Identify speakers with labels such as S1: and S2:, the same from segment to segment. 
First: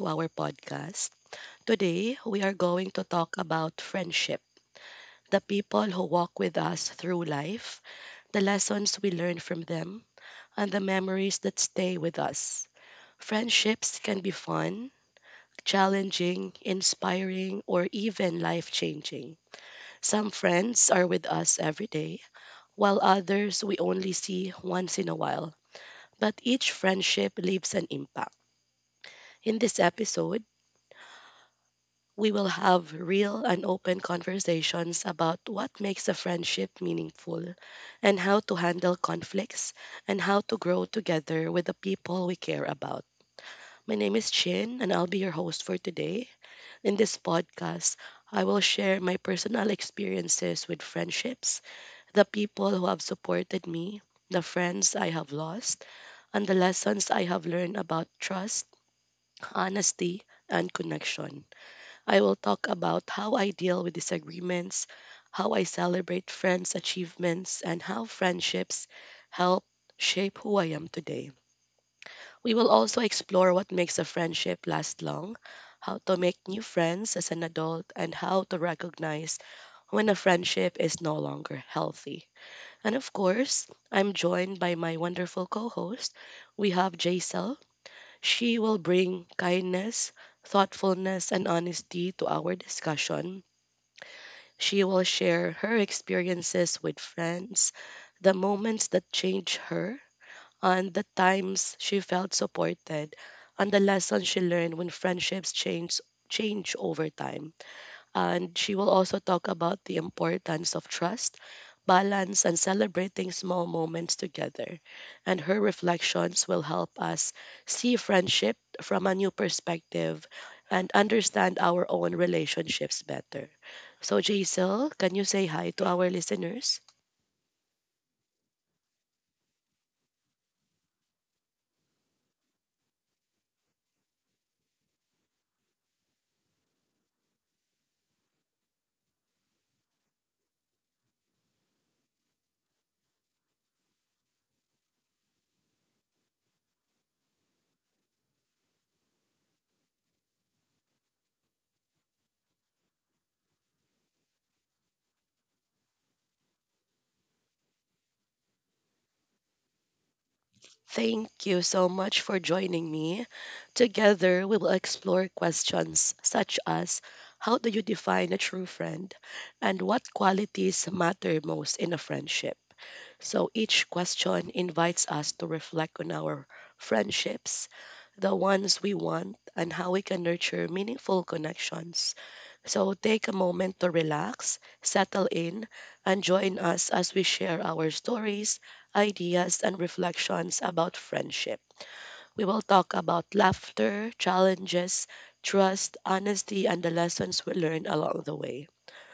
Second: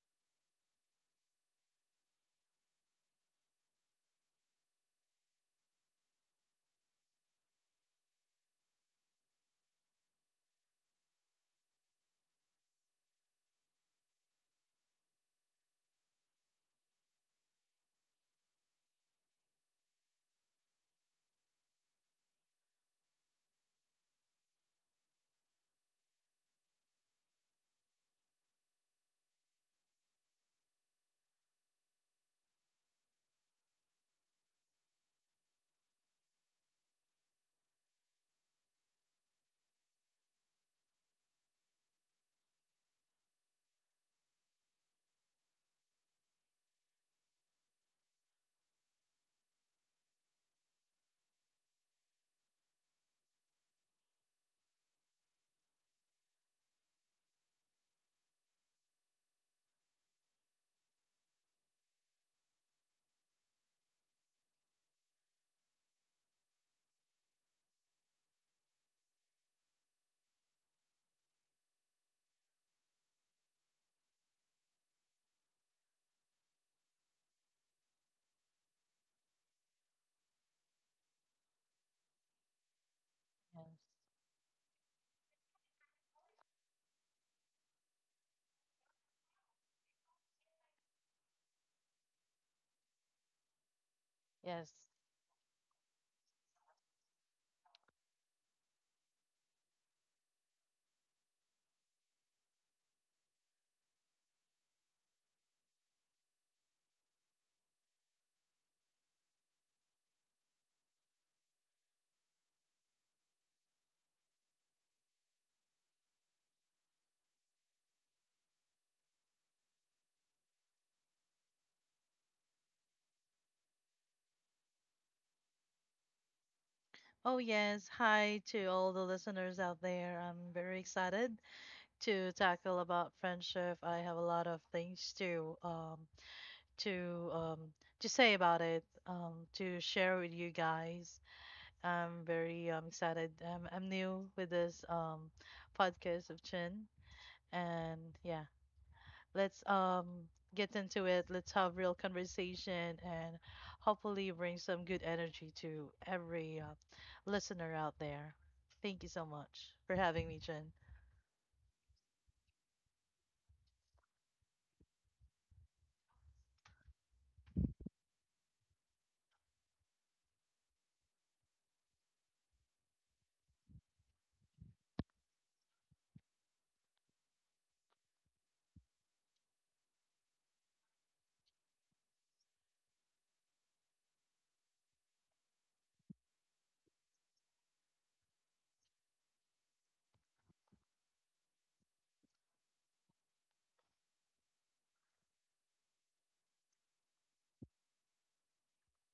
S1: to our podcast. Today, we are going to talk about friendship the people who walk with us through life, the lessons we learn from them, and the memories that stay with us. Friendships can be fun, challenging, inspiring, or even life changing. Some friends are with us every day, while others we only see once in a while. But each friendship leaves an impact. In this episode, we will have real and open conversations about what makes a friendship meaningful and how to handle conflicts and how to grow together with the people we care about. My name is Chin and I'll be your host for today. In this podcast, I will share my personal experiences with friendships, the people who have supported me, the friends I have lost, and the lessons I have learned about trust, honesty, and connection. I will talk about how I deal with disagreements, how I celebrate friends' achievements, and how friendships help shape who I am today. We will also explore what makes a friendship last long, how to make new friends as an adult, and how to recognize when a friendship is no longer healthy. And of
S2: Yes.
S1: course, I'm joined by my wonderful co host. We have Jaisal. She will bring kindness, thoughtfulness, and honesty to our discussion
S2: Yes.
S1: she will share her experiences with friends, the moments that changed her, and the times she felt supported, and the lessons she learned when friendships change over time and she will also talk about the importance of trust, balance, and celebrating small moments together. And her reflections will help us see friendship from a new perspective and understand our own relationships better. So, Jaisal, can you say hi to our listeners?
S2: Oh, yes. Hi to all the listeners out there. I'm very excited to tackle about friendship. I have a lot of things to to um to say about it, to share with you guys. I'm very excited. I'm new with this podcast of Chin, and yeah, let's get into it. Let's have real conversation and hopefully bring some good energy to every listener out there. Thank you so much for having me, Jen.
S1: Thank you so much for joining me. Together, we will explore questions such as how do you define a true friend? And what qualities matter most in a friendship? So each question invites us to reflect on our friendships, the ones we want, and how we can nurture meaningful connections. So take a moment to relax, settle in, and join us as we share our stories, ideas, and reflections about friendship. We will talk about laughter, challenges, trust, honesty, and the lessons we learn along the way.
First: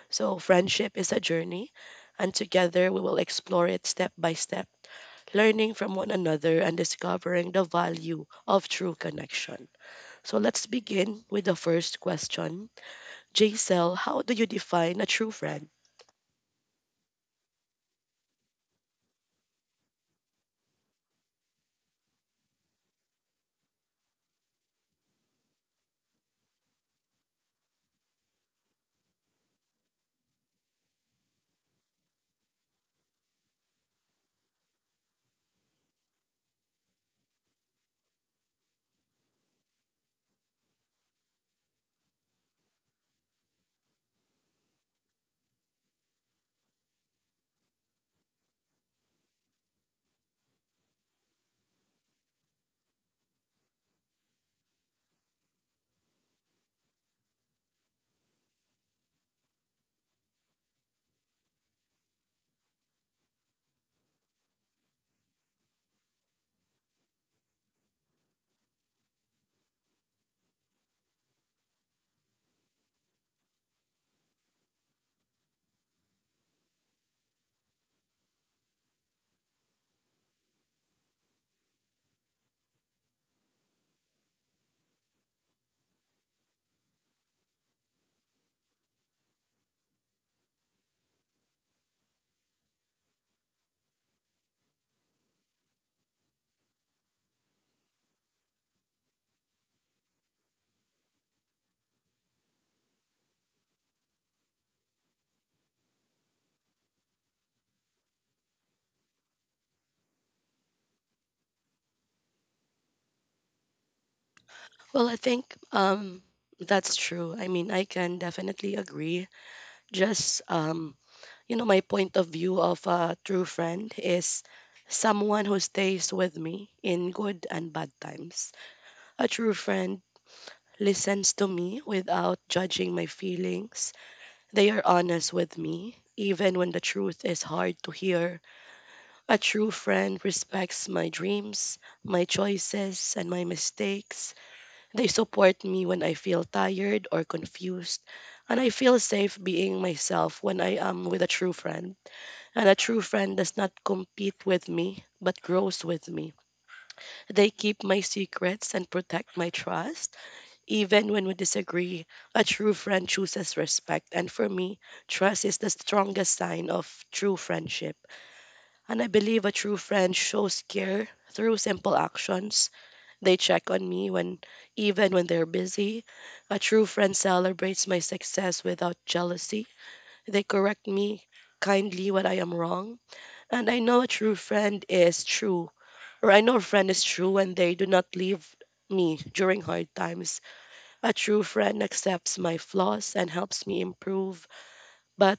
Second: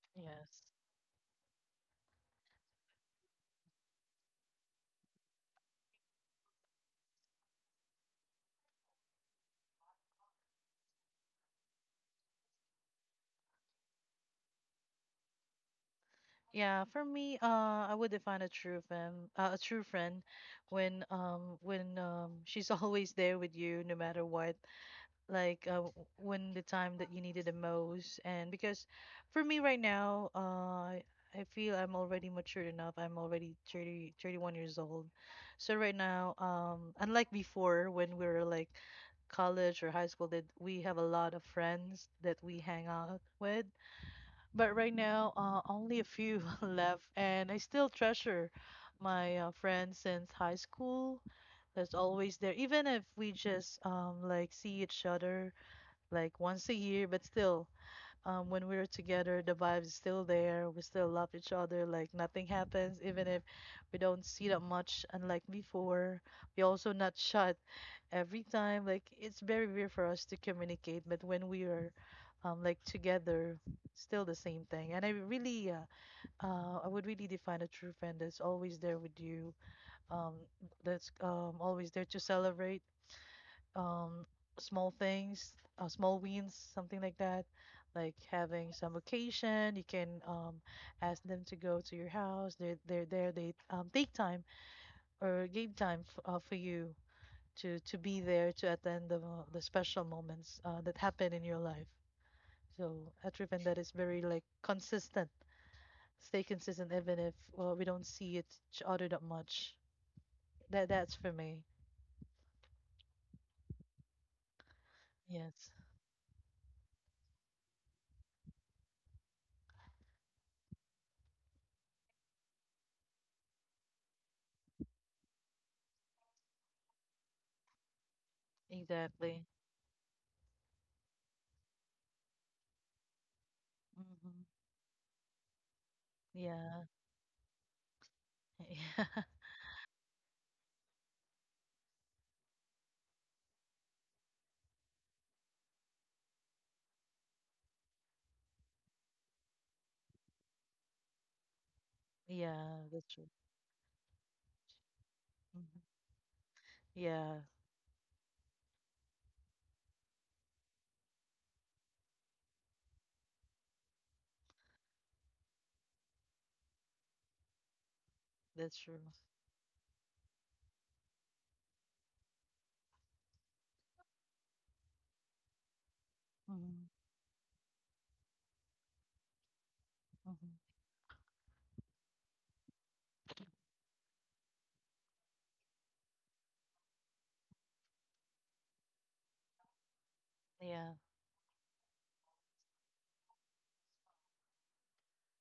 S1: So,
S2: Yes.
S1: friendship is a journey, and together we will explore it step by step learning from one another, and discovering the value of true connection. So let's begin with the first question. Jaisel, how do you define a true friend?
S2: Yeah, for me, I would define a true friend, a true friend, when she's always there with you no matter what, like when the time that you needed the most. And because for me right now, I feel I'm already matured enough. I'm already 30, 31 years old. So right now, unlike before when we were like college or high school, that we have a lot of friends that we hang out with. But right now, only a few left, and I still treasure my friends since high school that's always there even if we just like see each other like once a year, but still, when we're together, the vibe is still there. We still love each other. Like nothing happens, even if we don't see that much, unlike before. We also not shut every time. Like it's very weird for us to communicate, but when we are, like together, still the same thing. And I really, I would really define a true friend that's always there with you, um, that's always there to celebrate um small things, small wins, something like that. Like having some occasion, you can ask them to go to your house. They're there. They take time or give time for you to be there to attend the special moments that happen in your life. So at Riven, that is very like consistent. Stay consistent even if, well, we don't see each other that much. That's for me.
S1: Well, I think
S2: Yes,
S1: um, that's true. I mean, I can definitely agree. Just you know, my point of view of a true friend is someone who stays with me in good and bad times. A
S2: exactly.
S1: true friend listens to me without judging my feelings.
S2: hmm
S1: They are honest with me, even when the
S2: Yeah.
S1: truth is hard to hear.
S2: Yeah.
S1: A true friend respects my dreams, my choices, and my mistakes. They support me when I feel tired or confused, and I feel safe being myself when I am with a true friend. And a
S2: Yeah,
S1: true
S2: that's true.
S1: friend does not compete with me, but grows
S2: hmm
S1: with me.
S2: Yeah,
S1: They keep my secrets and protect my trust. Even when we disagree, a true friend chooses respect. And for me, trust is the strongest sign of true friendship.
S2: that's true.
S1: And I believe a true friend shows care through simple actions. They check on me when even when they're busy. A true
S2: hmm
S1: friend celebrates my success without jealousy. They
S2: hmm
S1: correct me kindly when I am wrong. And I know a true friend is true, or I know a friend is true when they do not leave me during hard times.
S2: Yeah,
S1: A true friend accepts my flaws and helps me improve, but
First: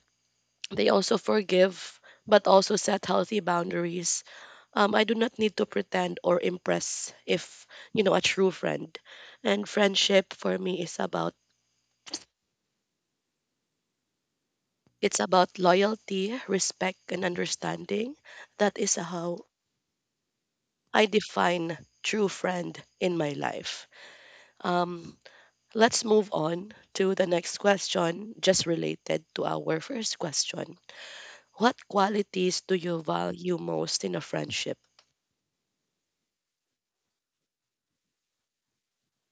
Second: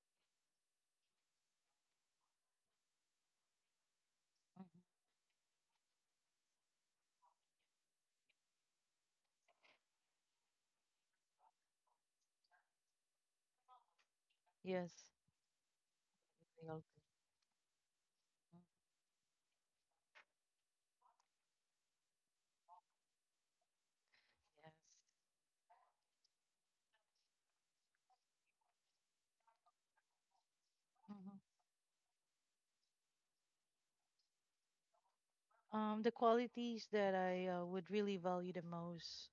S1: they also forgive, but also set healthy boundaries. I do not need to pretend or impress if, you know, a true friend. And friendship for me is about
S2: yes.
S1: it's about loyalty,
S2: I agree.
S1: respect, and understanding.
S2: Mhm.
S1: That is how I define true friend in my life.
S2: Yes.
S1: Um, let's move on to the next question, just related to our first question.
S2: hmm
S1: What qualities do you value most in a friendship?
S2: The qualities that I would really value the most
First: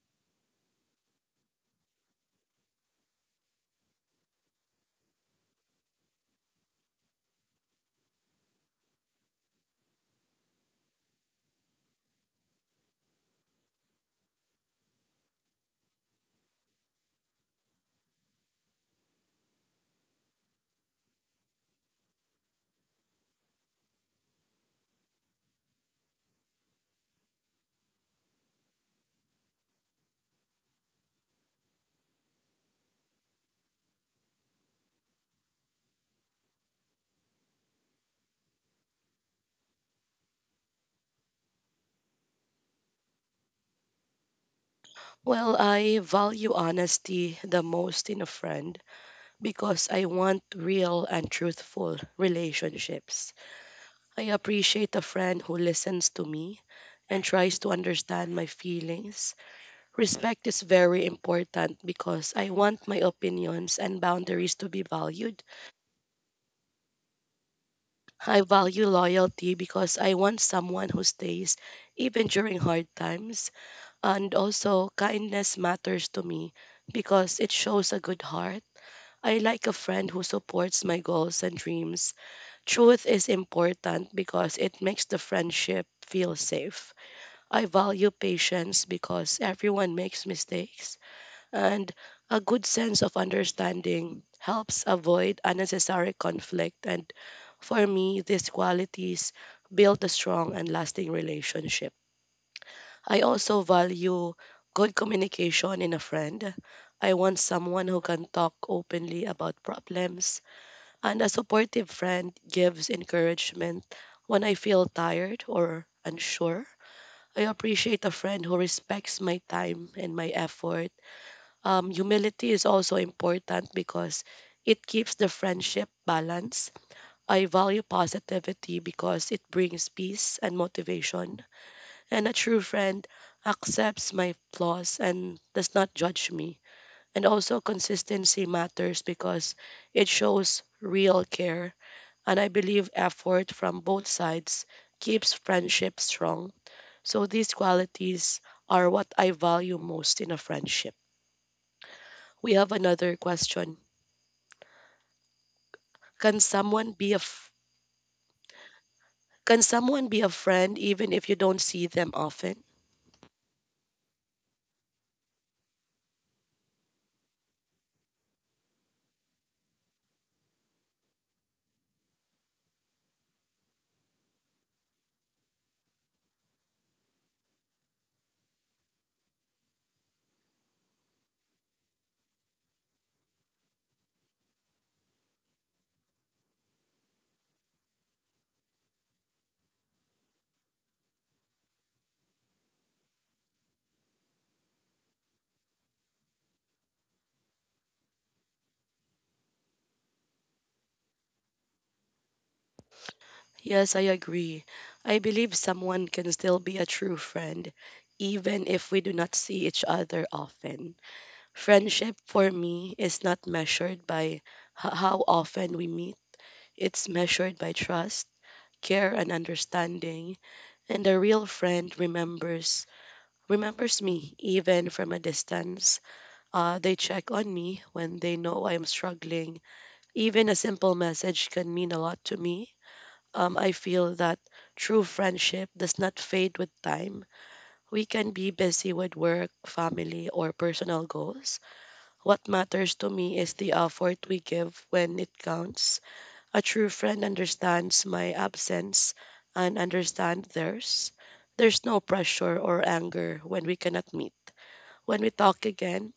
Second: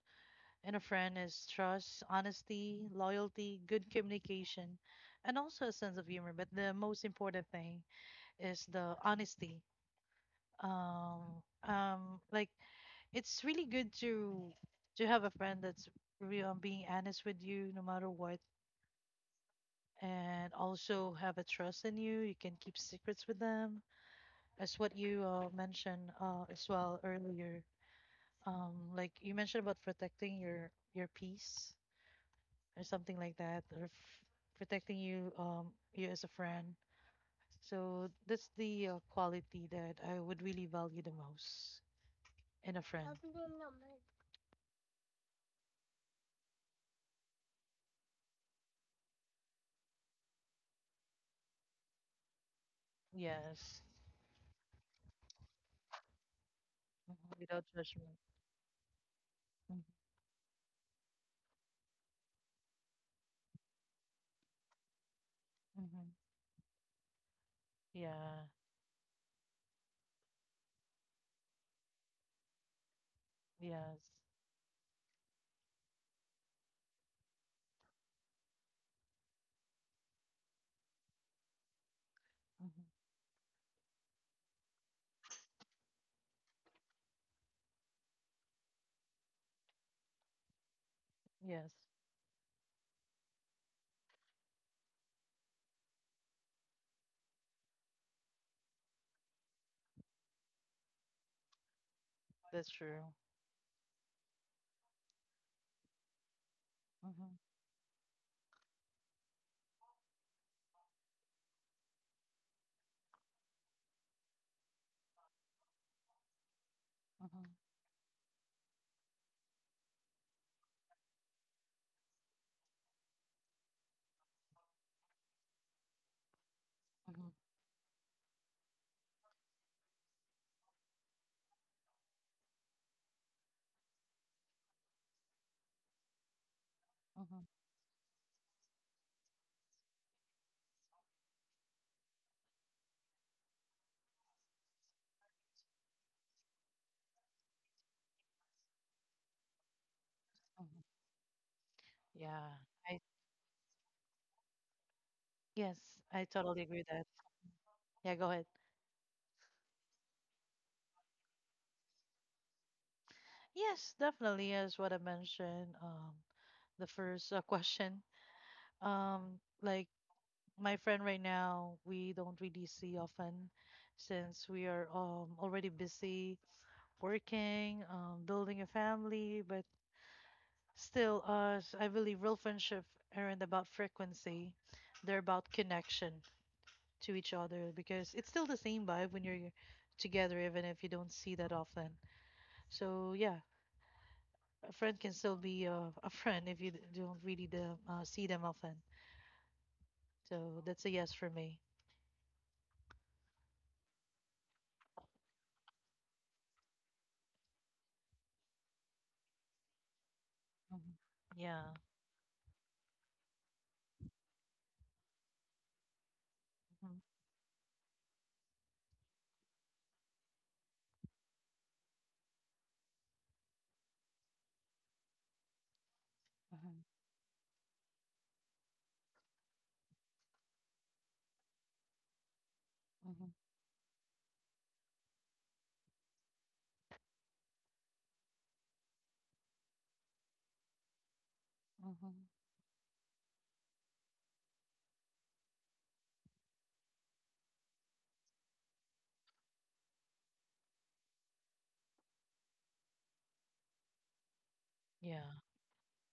S2: in a friend is trust, honesty, loyalty, good communication, and also a sense of humor. But the most important thing is the honesty. Like it's really good to have a friend that's real being honest with you no matter what and also have a trust in you. You can keep secrets with them, as what you mentioned as well earlier. Like you mentioned about protecting your peace or something like that, or protecting you, you as a friend. So that's the quality that I would really value the most in a friend.
S1: Well, I value honesty the most in a friend because I want real and truthful relationships.
S2: Yes.
S1: I appreciate a friend who listens to me
S2: Mhm,
S1: and tries
S2: without
S1: to
S2: judgment.
S1: understand my feelings.
S2: Mm-hmm.
S1: Respect is very important because I want my opinions and boundaries to be valued.
S2: Mm-hmm.
S1: I
S2: Yeah.
S1: value loyalty because I want someone who stays even during hard times.
S2: Yes.
S1: And also, kindness matters to me because it shows a good heart. I like a friend who supports my goals and dreams.
S2: hmm
S1: Truth is important because it makes the friendship feel safe. I value patience because everyone makes mistakes,
S2: Yes.
S1: and a good sense of understanding helps avoid unnecessary conflict. And for me, these qualities build a strong and lasting relationship.
S2: That's true.
S1: I also value good communication in a friend. I want
S2: hmm
S1: someone who can talk openly about problems, and a supportive friend gives encouragement when I feel tired or unsure. I
S2: hmm
S1: appreciate a friend who respects my time and my effort. Humility is also important because it keeps the friendship balanced.
S2: Mhm,
S1: I value positivity because it brings peace and motivation and a true friend accepts my flaws and does not judge me. And
S2: mhm,
S1: also, consistency matters because it shows real care. And I believe effort from both sides keeps friendship strong. So, these qualities are what I value most in a
S2: mhm.
S1: friendship. We
S2: Yeah,
S1: have
S2: I
S1: another question.
S2: yes, I
S1: Can
S2: totally agree with
S1: someone
S2: that.
S1: be a f-
S2: Yeah, go ahead.
S1: can someone be a friend even if you don't see them often?
S2: Yes, definitely as what I mentioned, the first question. Like my friend right now, we don't really see often since we are already busy working, building a family, but still, I believe real friendship aren't about frequency, they're about connection. To each other because it's still the same vibe when you're together, even if you don't see that often. So yeah, a friend can still be a friend if you don't really the, see them often. So that's a yes for me.
S1: Yes, I agree. I believe someone can still be a true friend, even if we do not see each other often.
S2: Mhm. Yeah.
S1: Friendship for me is not measured by how often we meet,
S2: Mhm.
S1: it's measured by trust, care, and understanding. And a real friend remembers. Remembers me even from a distance.
S2: Mhm.
S1: They check on me when they know I am struggling. Even a simple message can mean a lot to me.
S2: Mhm.
S1: Um, I feel that true friendship does not fade with time. We can be busy with work, family, or personal goals.
S2: Mhm.
S1: What matters to me is the effort we give when it counts. A true friend understands my absence and understands theirs. There's no pressure or anger when we cannot meet. When we
S2: Yeah.
S1: talk again,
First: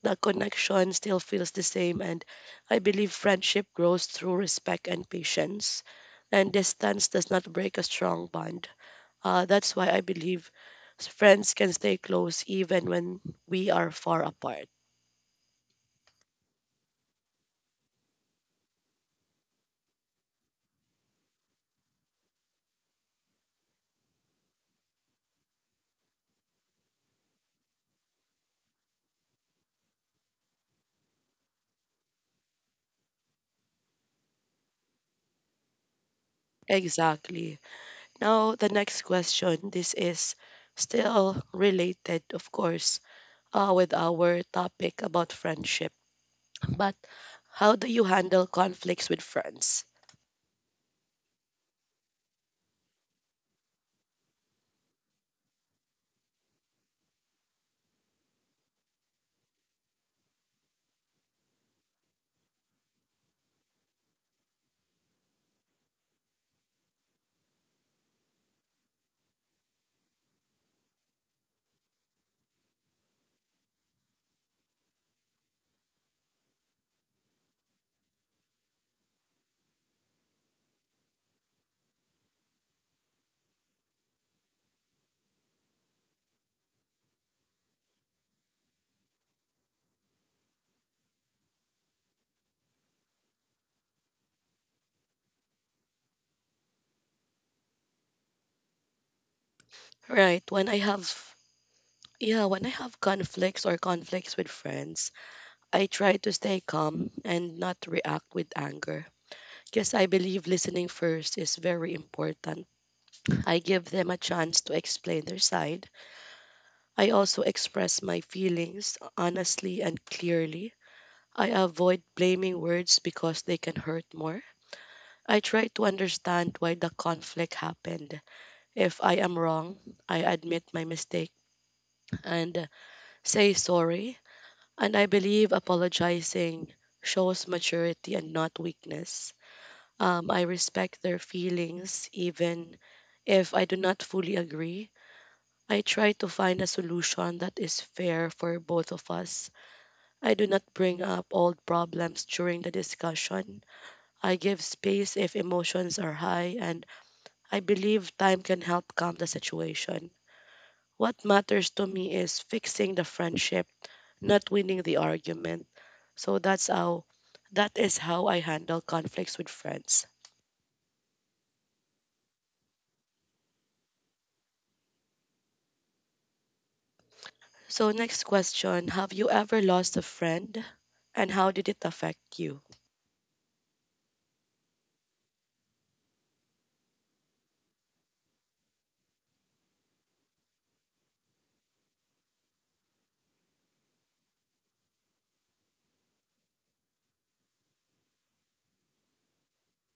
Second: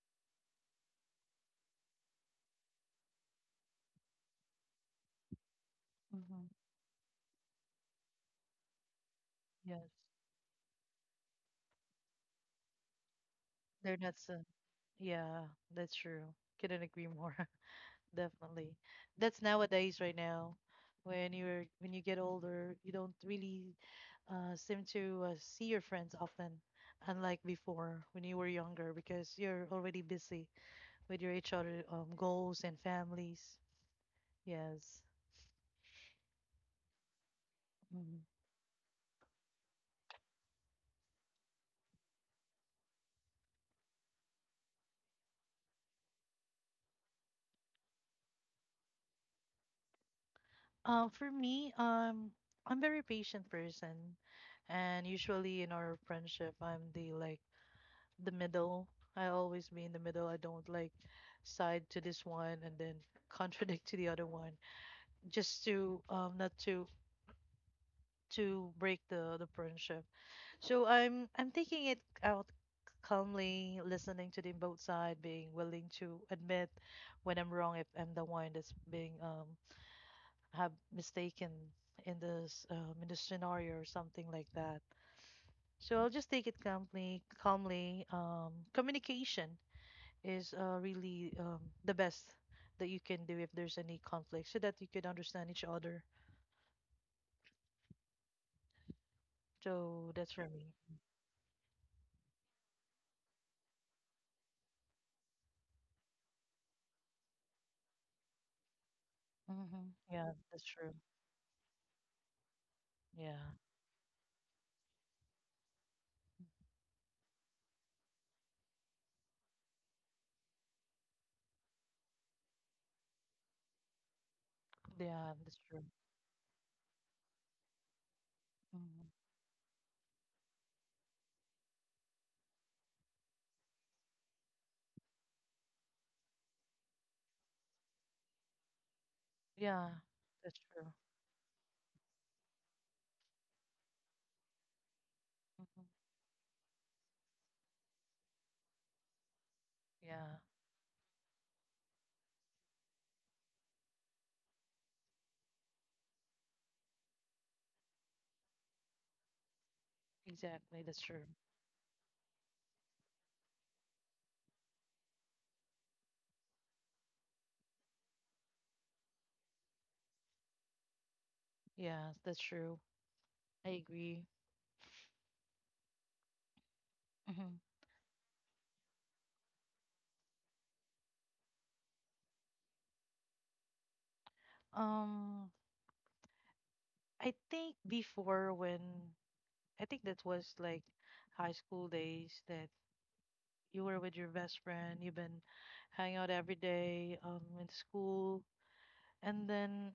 S1: the connection still feels the same, and I believe friendship grows through respect and patience,
S2: Mhm.
S1: and distance does not break a strong bond. That's
S2: Yes.
S1: why I believe friends can stay close even when we are
S2: They're not
S1: far
S2: so.
S1: apart.
S2: Yeah, that's true. Couldn't agree more. Definitely. That's nowadays right now. When you get older, you don't really seem to see your friends often, unlike before when you were younger, because you're already busy with your each other goals and families. Yes.
S1: Exactly.
S2: Mhm.
S1: Now, the next question. This is still related, of course, with our topic about friendship. But how do you handle conflicts with friends?
S2: For me, I'm very patient person, and usually in our friendship, I'm the like the middle. I always be in the middle. I don't like side to this one and then contradict to the other one just to not to to break the friendship. So I'm taking it out calmly, listening to the both side, being willing to admit when I'm wrong if I'm the one that's being have mistaken in this scenario or something like that. So I'll just take it calmly, calmly. Communication is really the best that you can do if there's any conflict so that you could understand each other. So that's
S1: Right.
S2: for
S1: When
S2: me.
S1: I have Yeah, when I have conflicts or conflicts with friends, I try to stay calm and not react with anger. Because I
S2: Yeah,
S1: believe
S2: that's
S1: listening
S2: true.
S1: first is very important.
S2: Yeah.
S1: I give them a chance to explain their side. I also express my feelings honestly and clearly. I avoid blaming words because they can hurt more.
S2: Yeah,
S1: I
S2: that's
S1: try
S2: true.
S1: to understand why the conflict happened. If I
S2: hmm
S1: am wrong, I admit my mistake and say sorry. And I believe apologizing shows maturity and not weakness.
S2: Yeah,
S1: I
S2: that's true.
S1: respect their feelings even if I do not fully agree. I
S2: hmm
S1: try to find a solution that is fair for both of us. I
S2: Yeah,
S1: do not bring up old problems during the discussion. I give space if emotions are high, and I believe time can help calm the situation.
S2: exactly. That's
S1: What
S2: true.
S1: matters to me is fixing the friendship, not winning the argument. So that is how I handle conflicts with friends.
S2: Yeah, that's true. I agree. hmm
S1: So next question, have you ever lost a friend and how did it affect you?
S2: Um, I think before when I think that was like high school days that you were with your best friend, you've been hanging out every day in school, and then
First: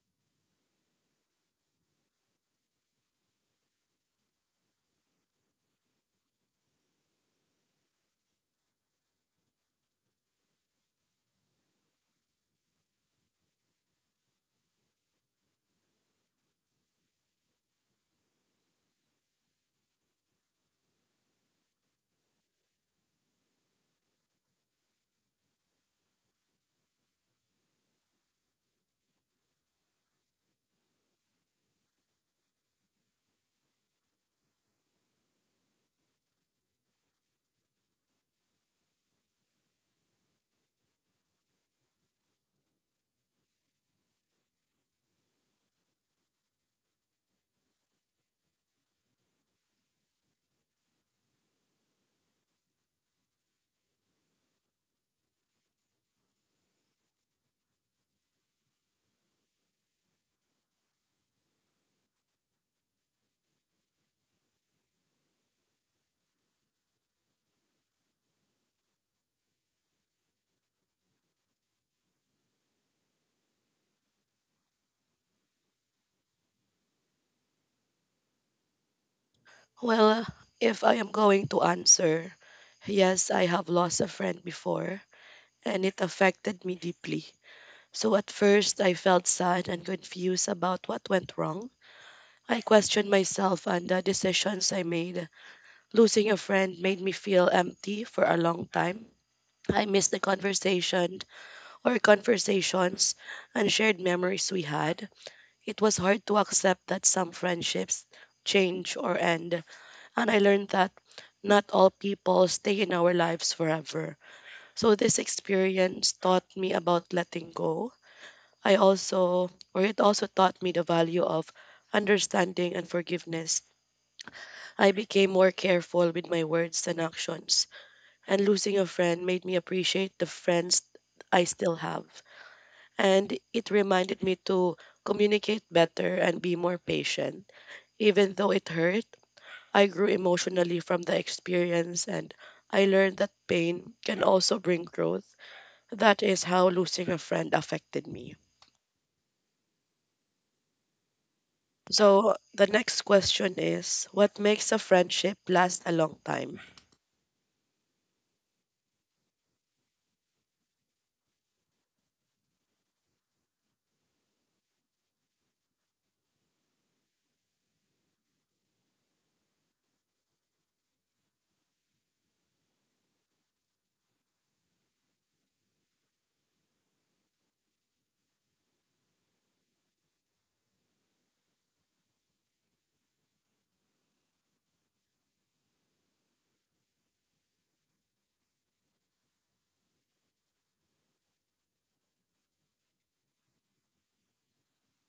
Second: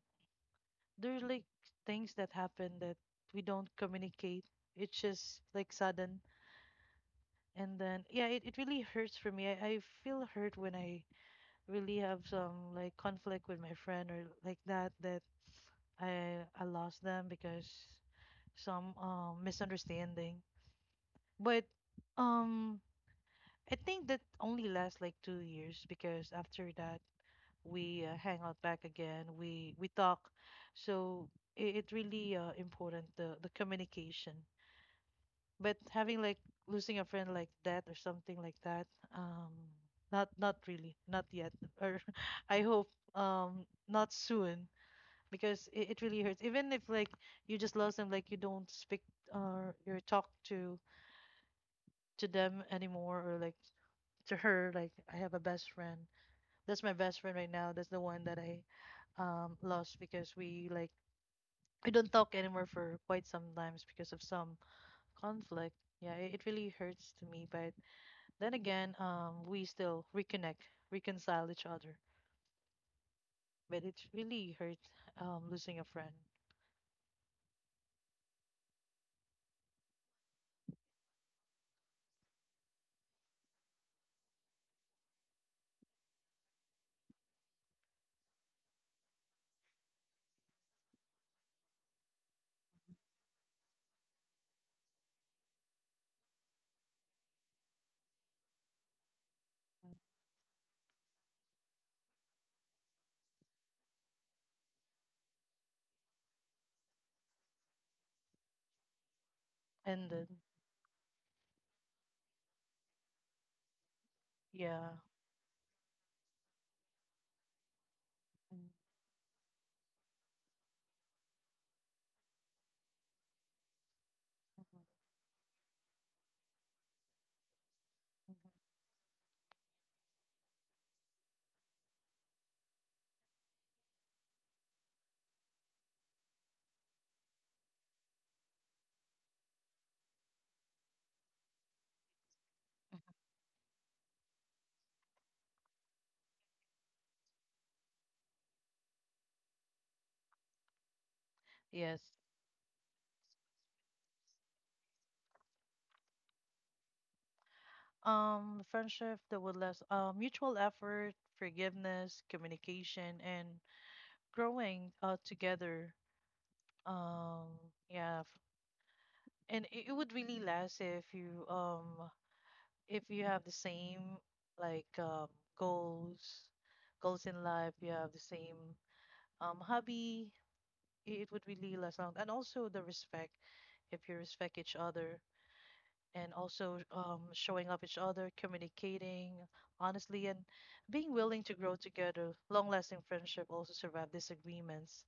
S2: there's like things that happen that we don't communicate. It's just like sudden. And then, yeah, it really hurts for me. I feel hurt when I really have some like conflict with my friend or like that, that I lost them because some misunderstanding. But um, I think that only lasts like 2 years because after that, we hang out back again. We talk. So it really important the communication. But having like losing a friend like that or something like that, um not not really, not yet, or I hope not soon, because it really hurts even if like you just lost them, like you don't speak, or you talk to them anymore, or like to her. Like I have a best friend that's my best friend right now, that's the one that I lost because we, like, we don't talk anymore for quite some times because of some conflict. Yeah, it really hurts to me, but then again, we still reconnect, reconcile each other. But it really hurts losing a friend.
S1: Well, if I am going to answer, yes, I have lost a friend before and it affected me deeply. So at first I felt sad and confused about what went wrong. I questioned myself and the decisions I made. Losing a friend made me feel empty for a long time. I missed the conversations and shared memories we had. It was hard to accept that some friendships change or end,
S2: And
S1: and
S2: then
S1: I learned that not all people stay in our lives forever. So
S2: yeah.
S1: this experience taught me about letting go. I also, or it also taught me the value of understanding and forgiveness. I became more careful with my words and actions and losing a friend made me appreciate the friends I still have. And it reminded me to communicate better and be more patient. Even though it hurt, I grew emotionally from the experience and I learned that pain can also bring growth. That is how losing a friend affected me.
S2: Yes.
S1: So, the next question is what makes a friendship last a long time?
S2: Friendship that would last, mutual effort, forgiveness, communication, and growing together. Um, yeah, and it would really last if you have the same like goals, goals in life. You have the same hobby. It would really last long. And also the respect, if you respect each other, and also showing up each other, communicating honestly and being willing to grow together. Long lasting friendship also survive disagreements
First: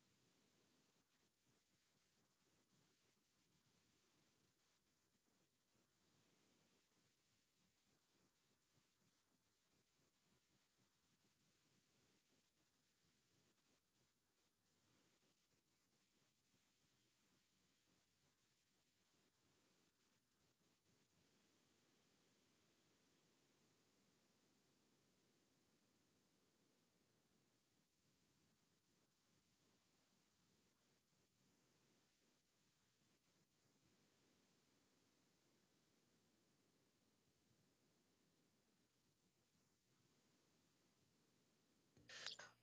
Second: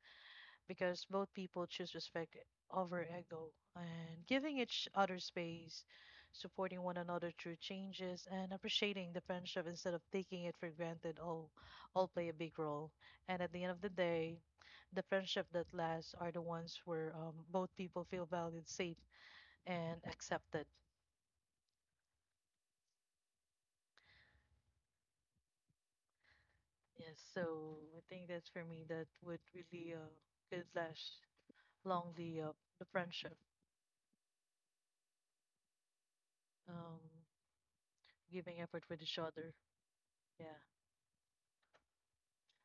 S2: because both people choose respect over ego, and giving each other space, supporting one another through changes, and appreciating the friendship instead of taking it for granted all play a big role. And at the end of the day, the friendship that lasts are the ones where, both people feel valued, safe, and accepted. Yes, so I think that's for me that would really, could last long the, the friendship, um, giving effort with each other. Yeah.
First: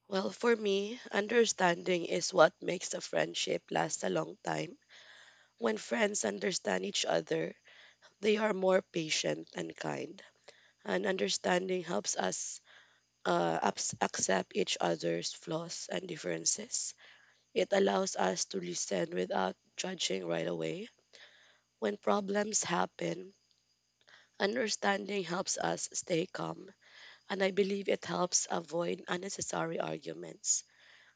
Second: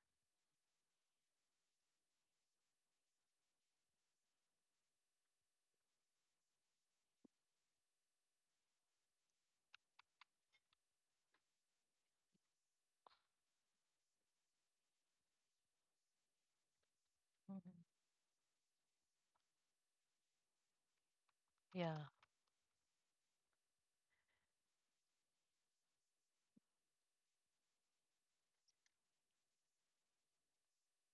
S1: Well, for me, understanding is what makes a friendship last a long time. When friends understand each other, they are more patient and kind. And understanding helps us accept each other's flaws and differences. It
S2: Mhm.
S1: allows us to listen without judging right away. When
S2: Yeah,
S1: problems happen, understanding helps us stay calm, and I believe it helps avoid unnecessary arguments.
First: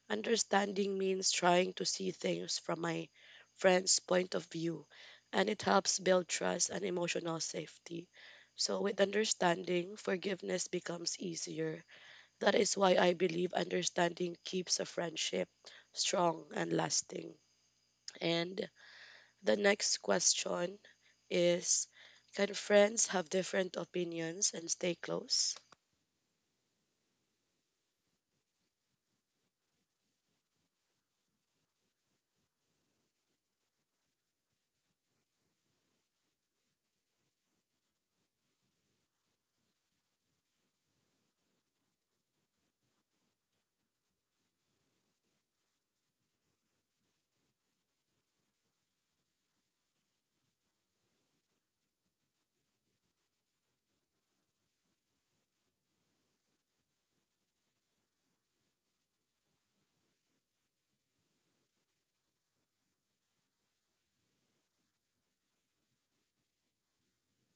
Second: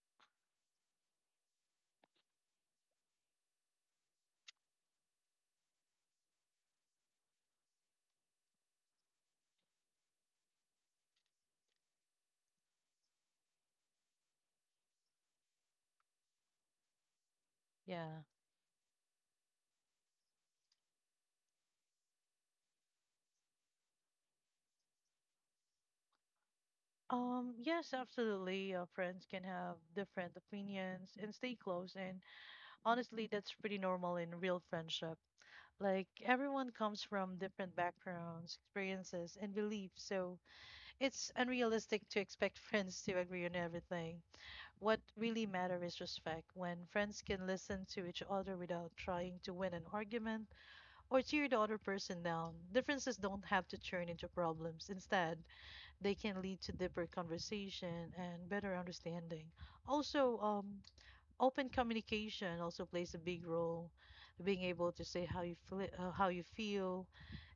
S1: Understanding means trying to see things from my friend's point of view, and it helps build trust and emotional safety. So, with understanding, forgiveness becomes easier. That is why I believe understanding keeps a friendship strong and lasting.
S2: yeah.
S1: And the next question is, can friends have different opinions and stay close?
S2: Yes, absolutely. Friends can have different opinions and stay close. And honestly, that's pretty normal in real friendship. Like, everyone comes from different backgrounds, experiences, and beliefs. So it's unrealistic to expect friends to agree on everything. What really matters is respect. When friends can listen to each other without trying to win an argument or tear the other person down, differences don't have to turn into problems. Instead, they can lead to deeper conversation and better understanding. Also, open communication also plays a big role. Being able to say how you feel,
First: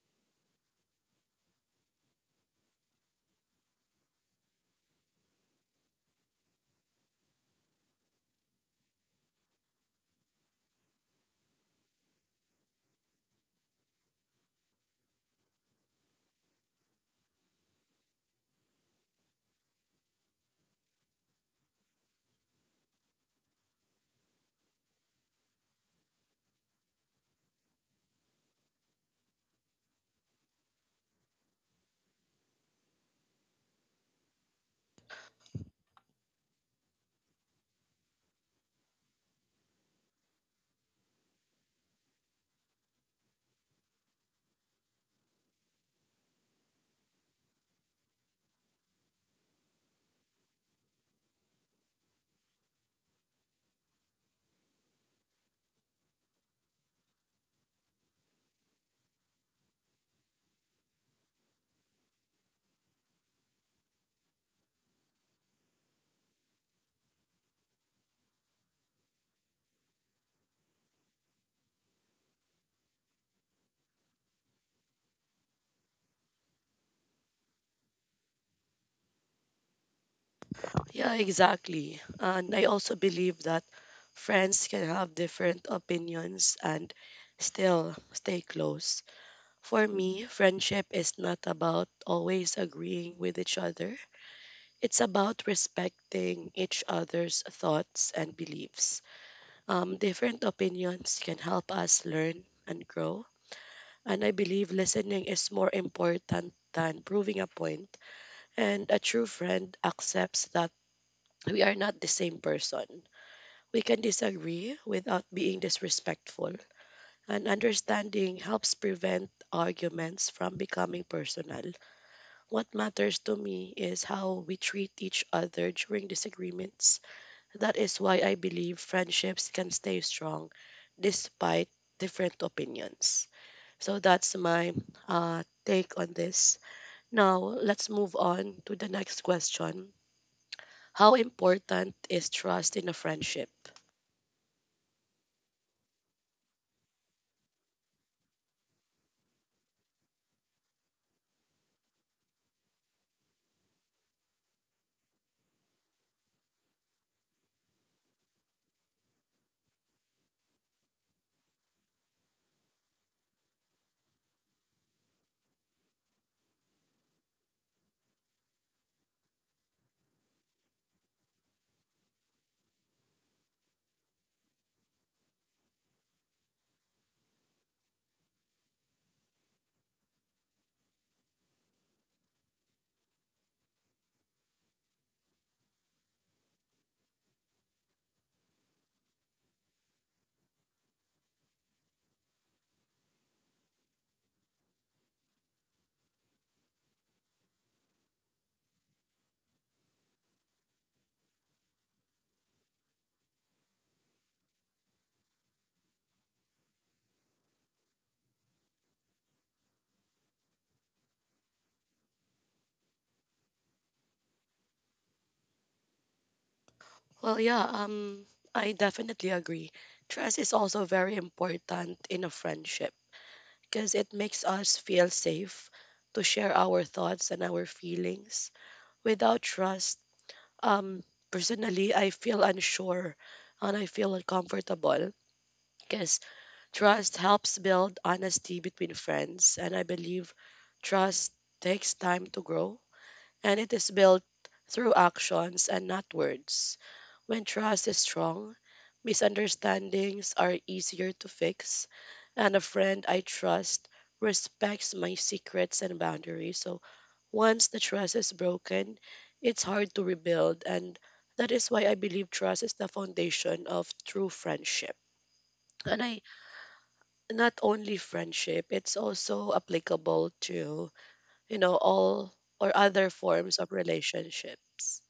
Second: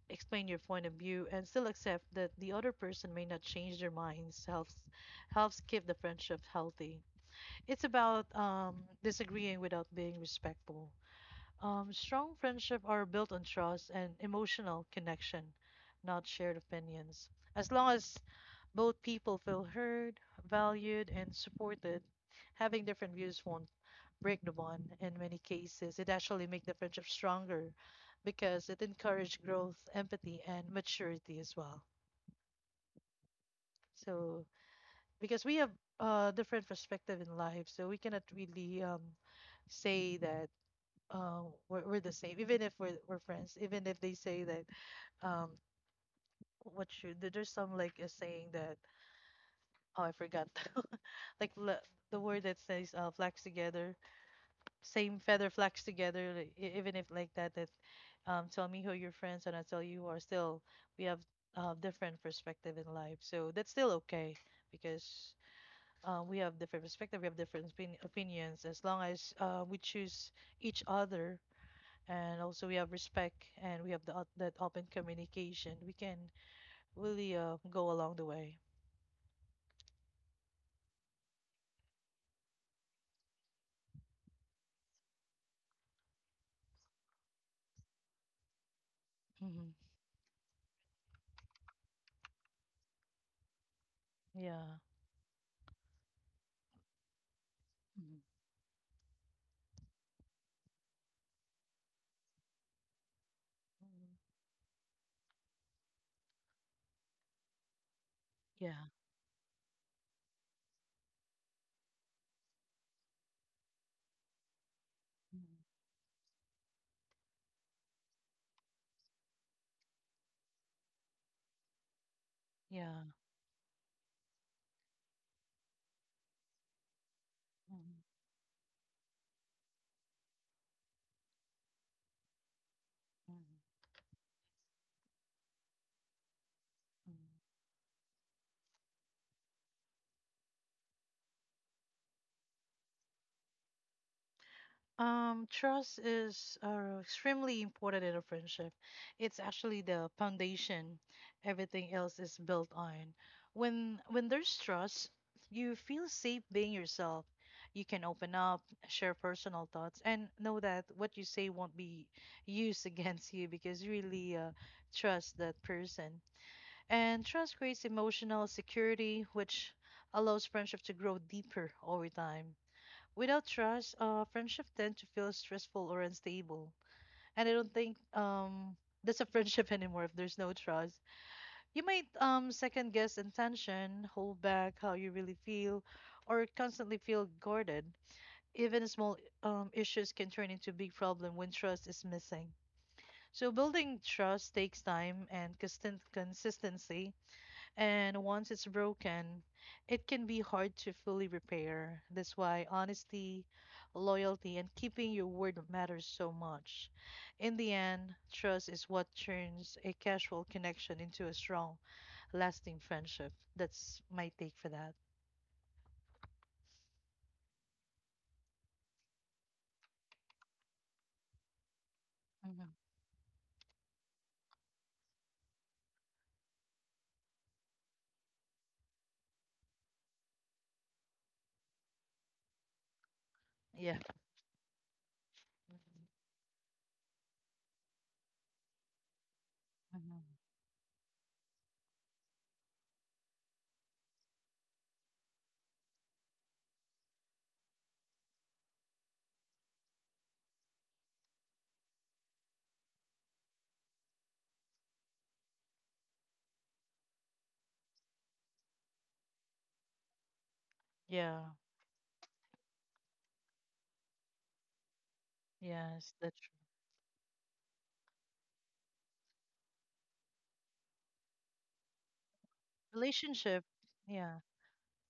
S2: explain your point of view, and still accept that the other person may not change their minds helps keep the friendship healthy. It's about, disagreeing without being respectful. Strong friendships are built on trust and emotional connection, not shared opinions, as long as both people feel heard, valued, and supported. Having different views won't break the bond. In many cases, it actually makes the friendship stronger because it encourages growth, empathy, and maturity as well. So because we have different perspective in life, so we cannot really, say that, uh, we're the same, even if we're, we're friends. Even if they say that, um, what you, there's some like a saying that, oh, I forgot. like le- the word that says, flax together, same feather flax together. Like, even if like that, that, tell me who your friends and I tell you who are still. We have different perspective in life, so that's still okay because, we have different perspective, we have different opinions. As long as we choose each other, and also we have respect and we have that open communication, we can really go along the way.
S1: Yeah, exactly. And I also believe that friends can have different opinions and still stay close.
S2: Hmm
S1: For me, friendship is not about always agreeing with each other.
S2: Yeah.
S1: It's about respecting each other's thoughts
S2: Mm.
S1: and beliefs. Different opinions can help us learn and grow.
S2: Mhm.
S1: And I believe listening is more important than proving a point. And
S2: Yeah.
S1: a true friend accepts that we are not the same person. We can disagree without being
S2: Mm-hmm.
S1: disrespectful, and understanding helps prevent arguments from becoming personal. What
S2: Yeah.
S1: matters to me is how we treat each other during disagreements. That is
S2: Mhm,
S1: why I believe friendships can stay strong despite different opinions.
S2: mhm,
S1: So that's my take on this.
S2: mhm.
S1: Now, let's move on to the next question. How important is trust in a friendship?
S2: Trust is extremely important in a friendship. It's actually the foundation everything else is built on. When there's trust, you feel safe being yourself. You can open up, share personal thoughts, and know that what you say won't be used against you because you really trust that person. And trust creates emotional security, which allows friendship to grow deeper over time. Without trust, friendship tend to feel stressful or unstable. And I don't think that's a friendship anymore if there's no trust. You might second guess intention, hold back how you really feel, or constantly feel guarded. Even small issues can turn into big problem when trust is missing. So building trust takes time and consistent consistency. And once it's broken, it can be hard to fully repair. That's why honesty, loyalty, and keeping your word matters so much. In the end, trust is what turns a casual connection into a strong, lasting friendship. That's my take for that.
S1: Well, yeah, I definitely agree. Trust is also very important in a
S2: Mm-hmm.
S1: friendship because it makes us feel safe to share our thoughts and our feelings. Without trust, um, personally, I feel unsure and I
S2: Yeah.
S1: feel uncomfortable, because trust helps build honesty between friends, and I
S2: hmm
S1: believe trust takes time to grow and it is built through actions and not words. When trust is strong, misunderstandings are easier to fix, and a friend I trust respects my secrets and boundaries. So once the trust is broken, it's hard to rebuild, and
S2: Yeah.
S1: that is why I believe trust is the foundation of true friendship. And
S2: Yes,
S1: I,
S2: that's true.
S1: not only friendship, it's also applicable to, you know, all or other forms
S2: Relationship.
S1: of
S2: Yeah.
S1: relationships.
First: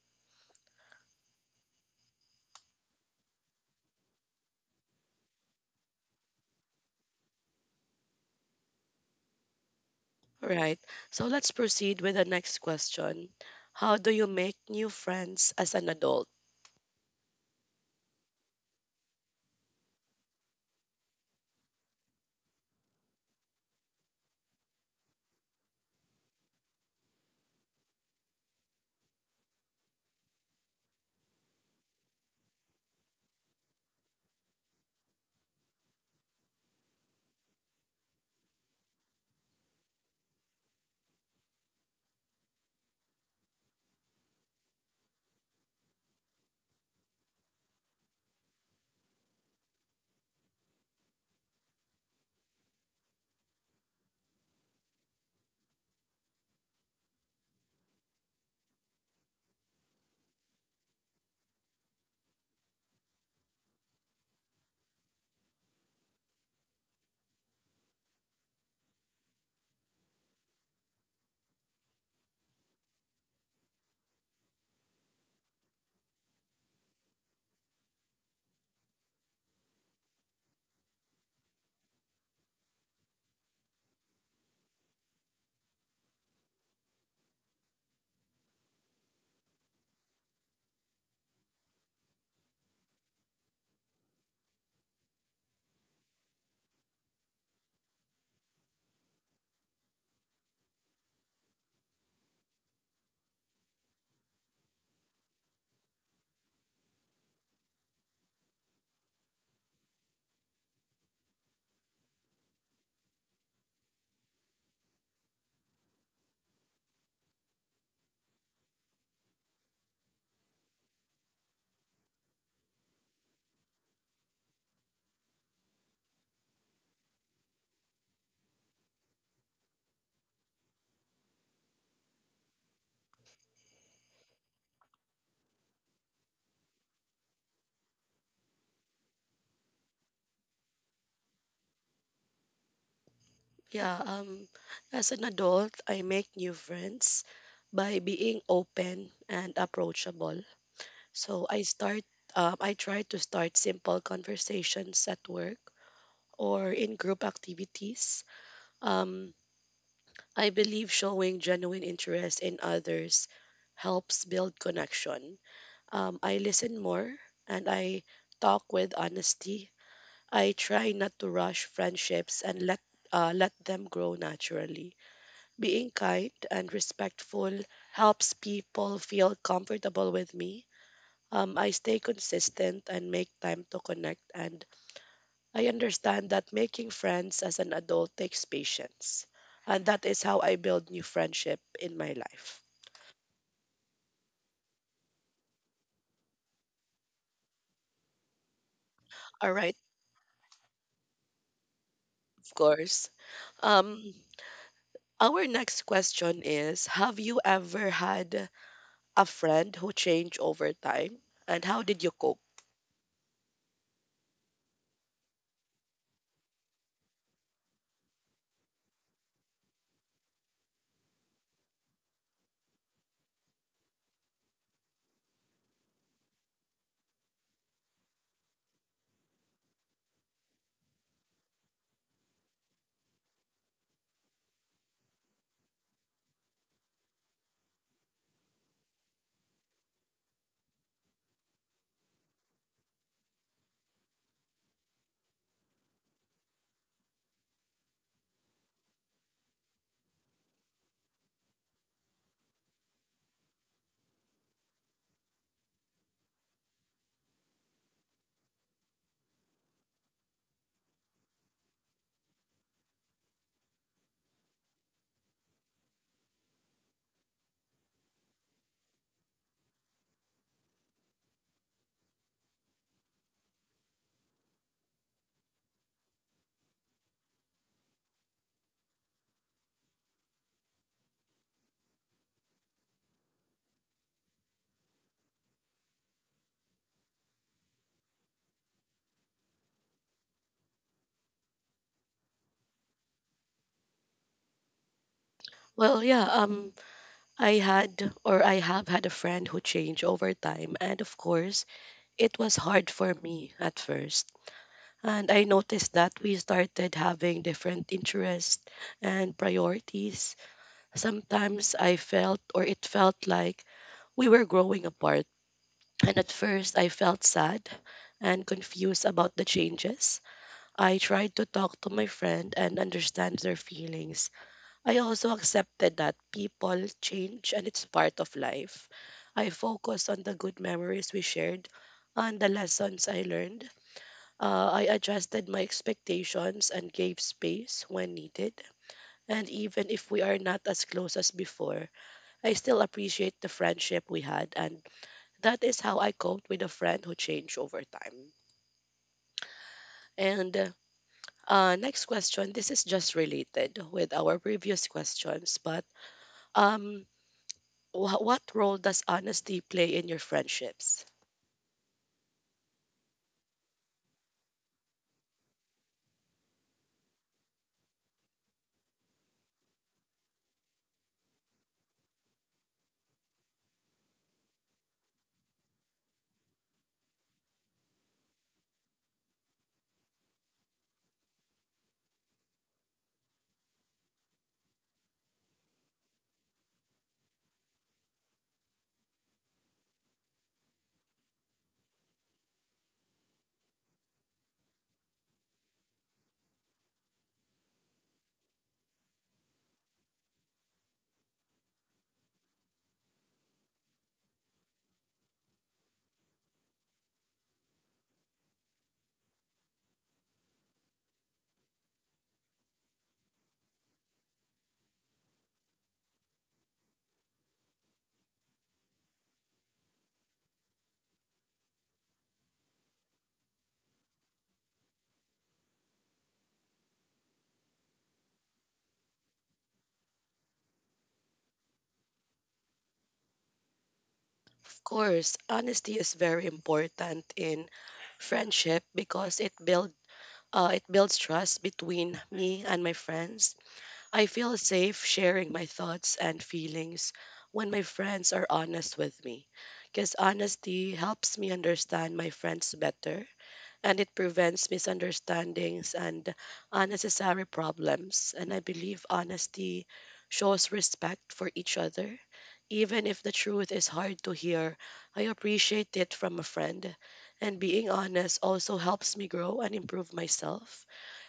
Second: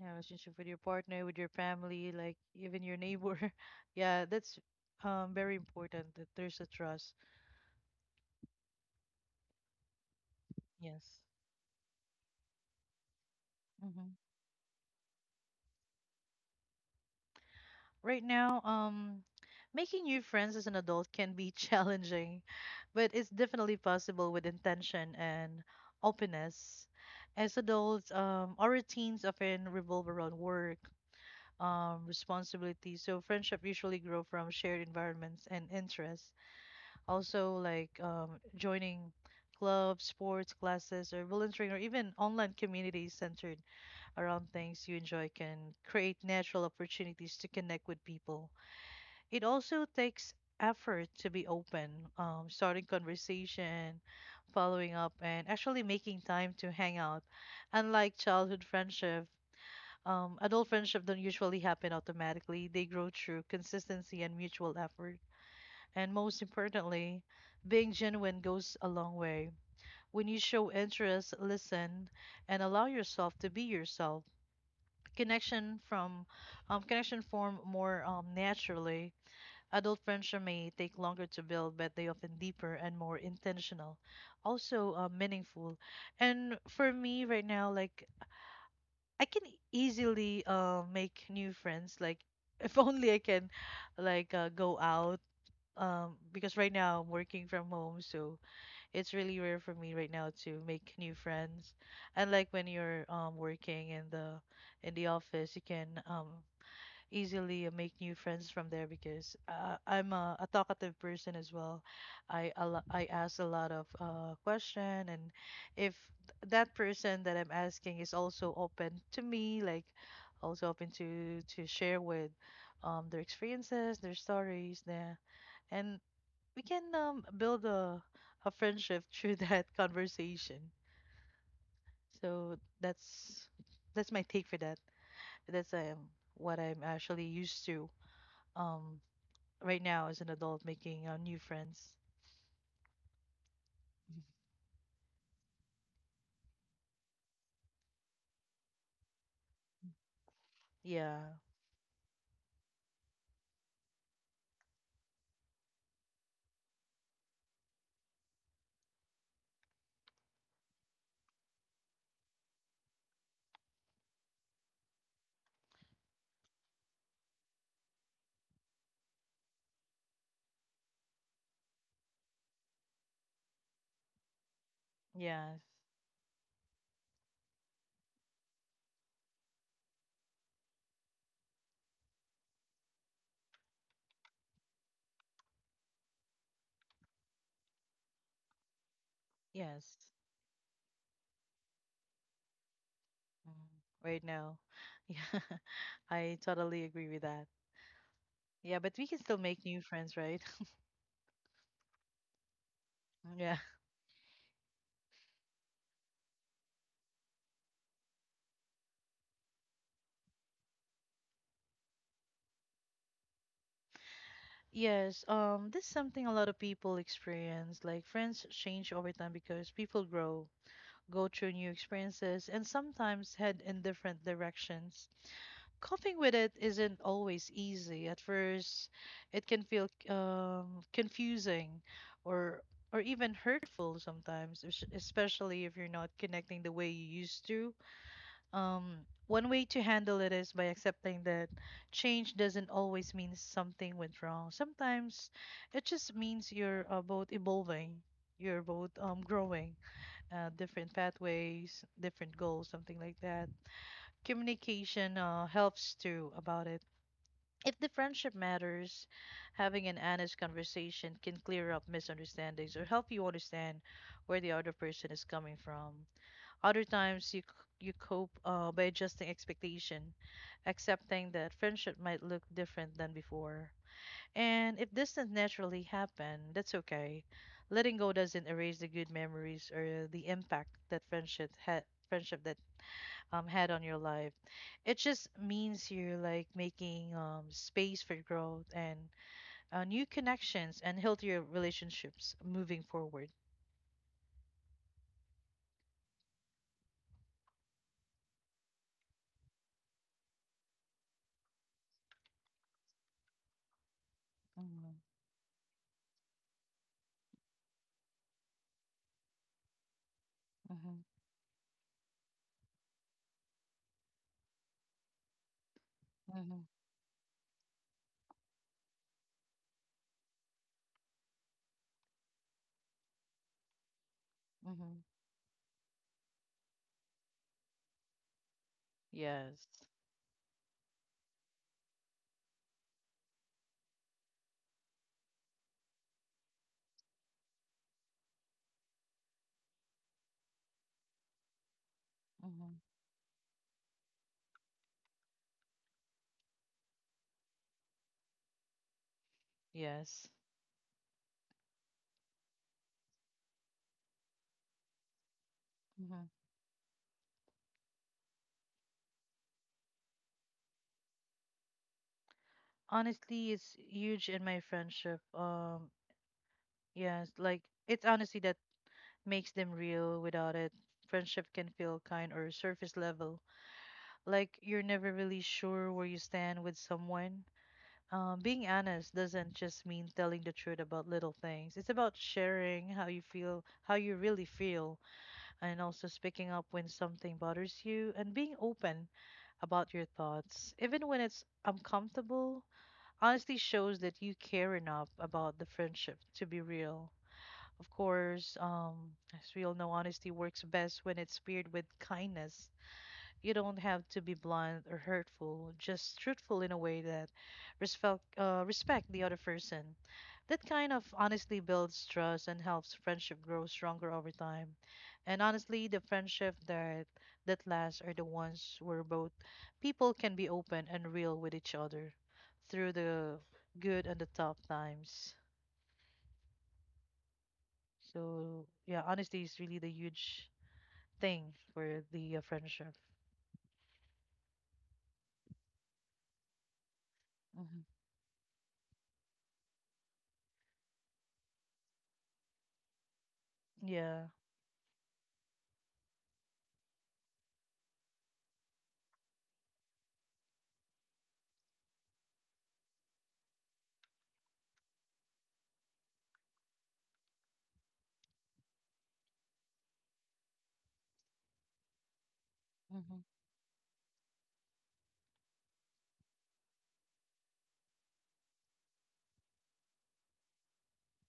S2: Yeah, relationship with your partner, with your family, like even your neighbor. Yeah, that's very important that there's a trust.
S1: Right.
S2: Yes.
S1: So let's proceed with the next question. How do
S2: hmm
S1: you make new friends as an adult?
S2: Right now, making new friends as an adult can be challenging, but it's definitely possible with intention and openness. As adults, our routines often revolve around work, responsibilities, so friendship usually grow from shared environments and interests. Also, like joining clubs, sports classes, or volunteering, or even online communities centered around things you enjoy can create natural opportunities to connect with people. It also takes effort to be open, starting conversation, following up, and actually making time to hang out. Unlike childhood friendship, adult friendship don't usually happen automatically. They grow through consistency and mutual effort. And most importantly, being genuine goes a long way. When you show interest, listen, and allow yourself to be yourself, Connection from connection form more naturally. Adult friendship may take longer to build, but they often deeper and more intentional, also meaningful. And for me right now, like I can easily make new friends. Like if only I can, like go out. Because right now I'm working from home, so it's really rare for me right now to make new friends. And like when you're working in the office, you can easily make new friends from there because I'm a talkative person as well. I ask a lot of question and if that person that I'm asking is also open to me, like also open to share with their experiences, their stories, there, and we can build a friendship through that conversation. So that's my take for that. That's what I'm actually used to. Um, right now as an adult making new friends.
S1: Yeah, as an adult, I make new friends by being open and approachable.
S2: Yeah.
S1: So I try to start simple conversations at work or in group activities. Um I believe showing genuine interest in others helps build connection. I listen more and I talk with honesty. I try not to rush friendships and let let them grow naturally.
S2: Yes.
S1: Being kind and respectful helps people feel comfortable with me. I stay consistent and make time to connect, and I understand that making friends as an adult takes patience. And that
S2: Yes.
S1: is how I build new friendship in my life.
S2: Mhm. Right now. Yeah. I totally agree with that. Yeah, but we can still
S1: All
S2: make
S1: right,
S2: new friends, right?
S1: of course.
S2: Yeah.
S1: Um, Our next question is, have you ever had a friend who changed over time? And how did you cope?
S2: Yes. This is something a lot of people experience. Like friends change over time because people grow, go through new experiences, and sometimes head in different directions. Coping with it isn't always easy. At first, it can feel confusing or or even hurtful sometimes, especially if you're not connecting the way you used to. Um, One way to handle it is by accepting that change doesn't always mean something went wrong. Sometimes it just means you're both evolving, you're both growing, different pathways, different goals, something like that. Communication helps too about it. If the friendship matters, having an honest conversation can clear up misunderstandings or help you understand where the other person is coming from. Other times, you cope by adjusting expectation, accepting that friendship might look different than before. And if distance naturally happen, that's okay. Letting go doesn't erase the good memories or the impact that friendship had friendship that had on your life. It just means you're like making space for growth and new connections and healthier relationships moving forward.
S1: Well, yeah, I had, or I have had a friend who changed over time. And of course, it was hard for me at first.
S2: Mm-hmm.
S1: And I noticed that we started having different interests and priorities.
S2: Mm-hmm.
S1: Sometimes I felt, or it felt like we were growing apart. And at
S2: Mm-hmm.
S1: first, I felt sad and confused about the changes. I tried to talk to my friend and understand their feelings. I
S2: Mm-hmm.
S1: also accepted that people change and it's part of life. I
S2: Yes.
S1: focused on the good memories we shared and the lessons I learned. I adjusted my expectations and gave space when needed. And even if we are not as close as before, I
S2: Mm-hmm.
S1: still appreciate the friendship we had. And that is how I coped with a friend who changed over time.
S2: Yes.
S1: And next question. This is just related with our previous questions, but
S2: Mm-hmm.
S1: um, what role does honesty play in your friendships?
S2: Honestly, it's huge in my friendship. Yes like it's honestly that makes them real. Without it, friendship can feel kind or surface level, like you're never really sure where you stand with someone. Being honest doesn't just mean telling the truth about little things. It's about sharing how you feel, how you really feel, and also speaking up when something bothers you and being open about your thoughts, even when it's uncomfortable. Honesty shows that you care enough about the friendship to be real. Of course, as we all know, honesty works best when it's paired with kindness. You don't have to be blunt or hurtful, just truthful in a way that respect the other person. That kind of honestly builds trust and helps friendship grow stronger over time. And honestly, the friendship that lasts are the ones where both people can be open and real with each other through the good and the tough times. So yeah, honesty is really the huge thing for the friendship.
S1: Of course, honesty is very important in
S2: Hmm
S1: friendship because it builds trust between me and my friends.
S2: Yeah.
S1: I feel safe sharing my thoughts and feelings when my friends are honest with me, because honesty helps me understand my friends better and it prevents misunderstandings and unnecessary problems. And I believe honesty shows respect for each other. Even if
S2: hmm
S1: the truth is hard to hear, I appreciate it from a friend. And being honest also helps me grow and improve myself.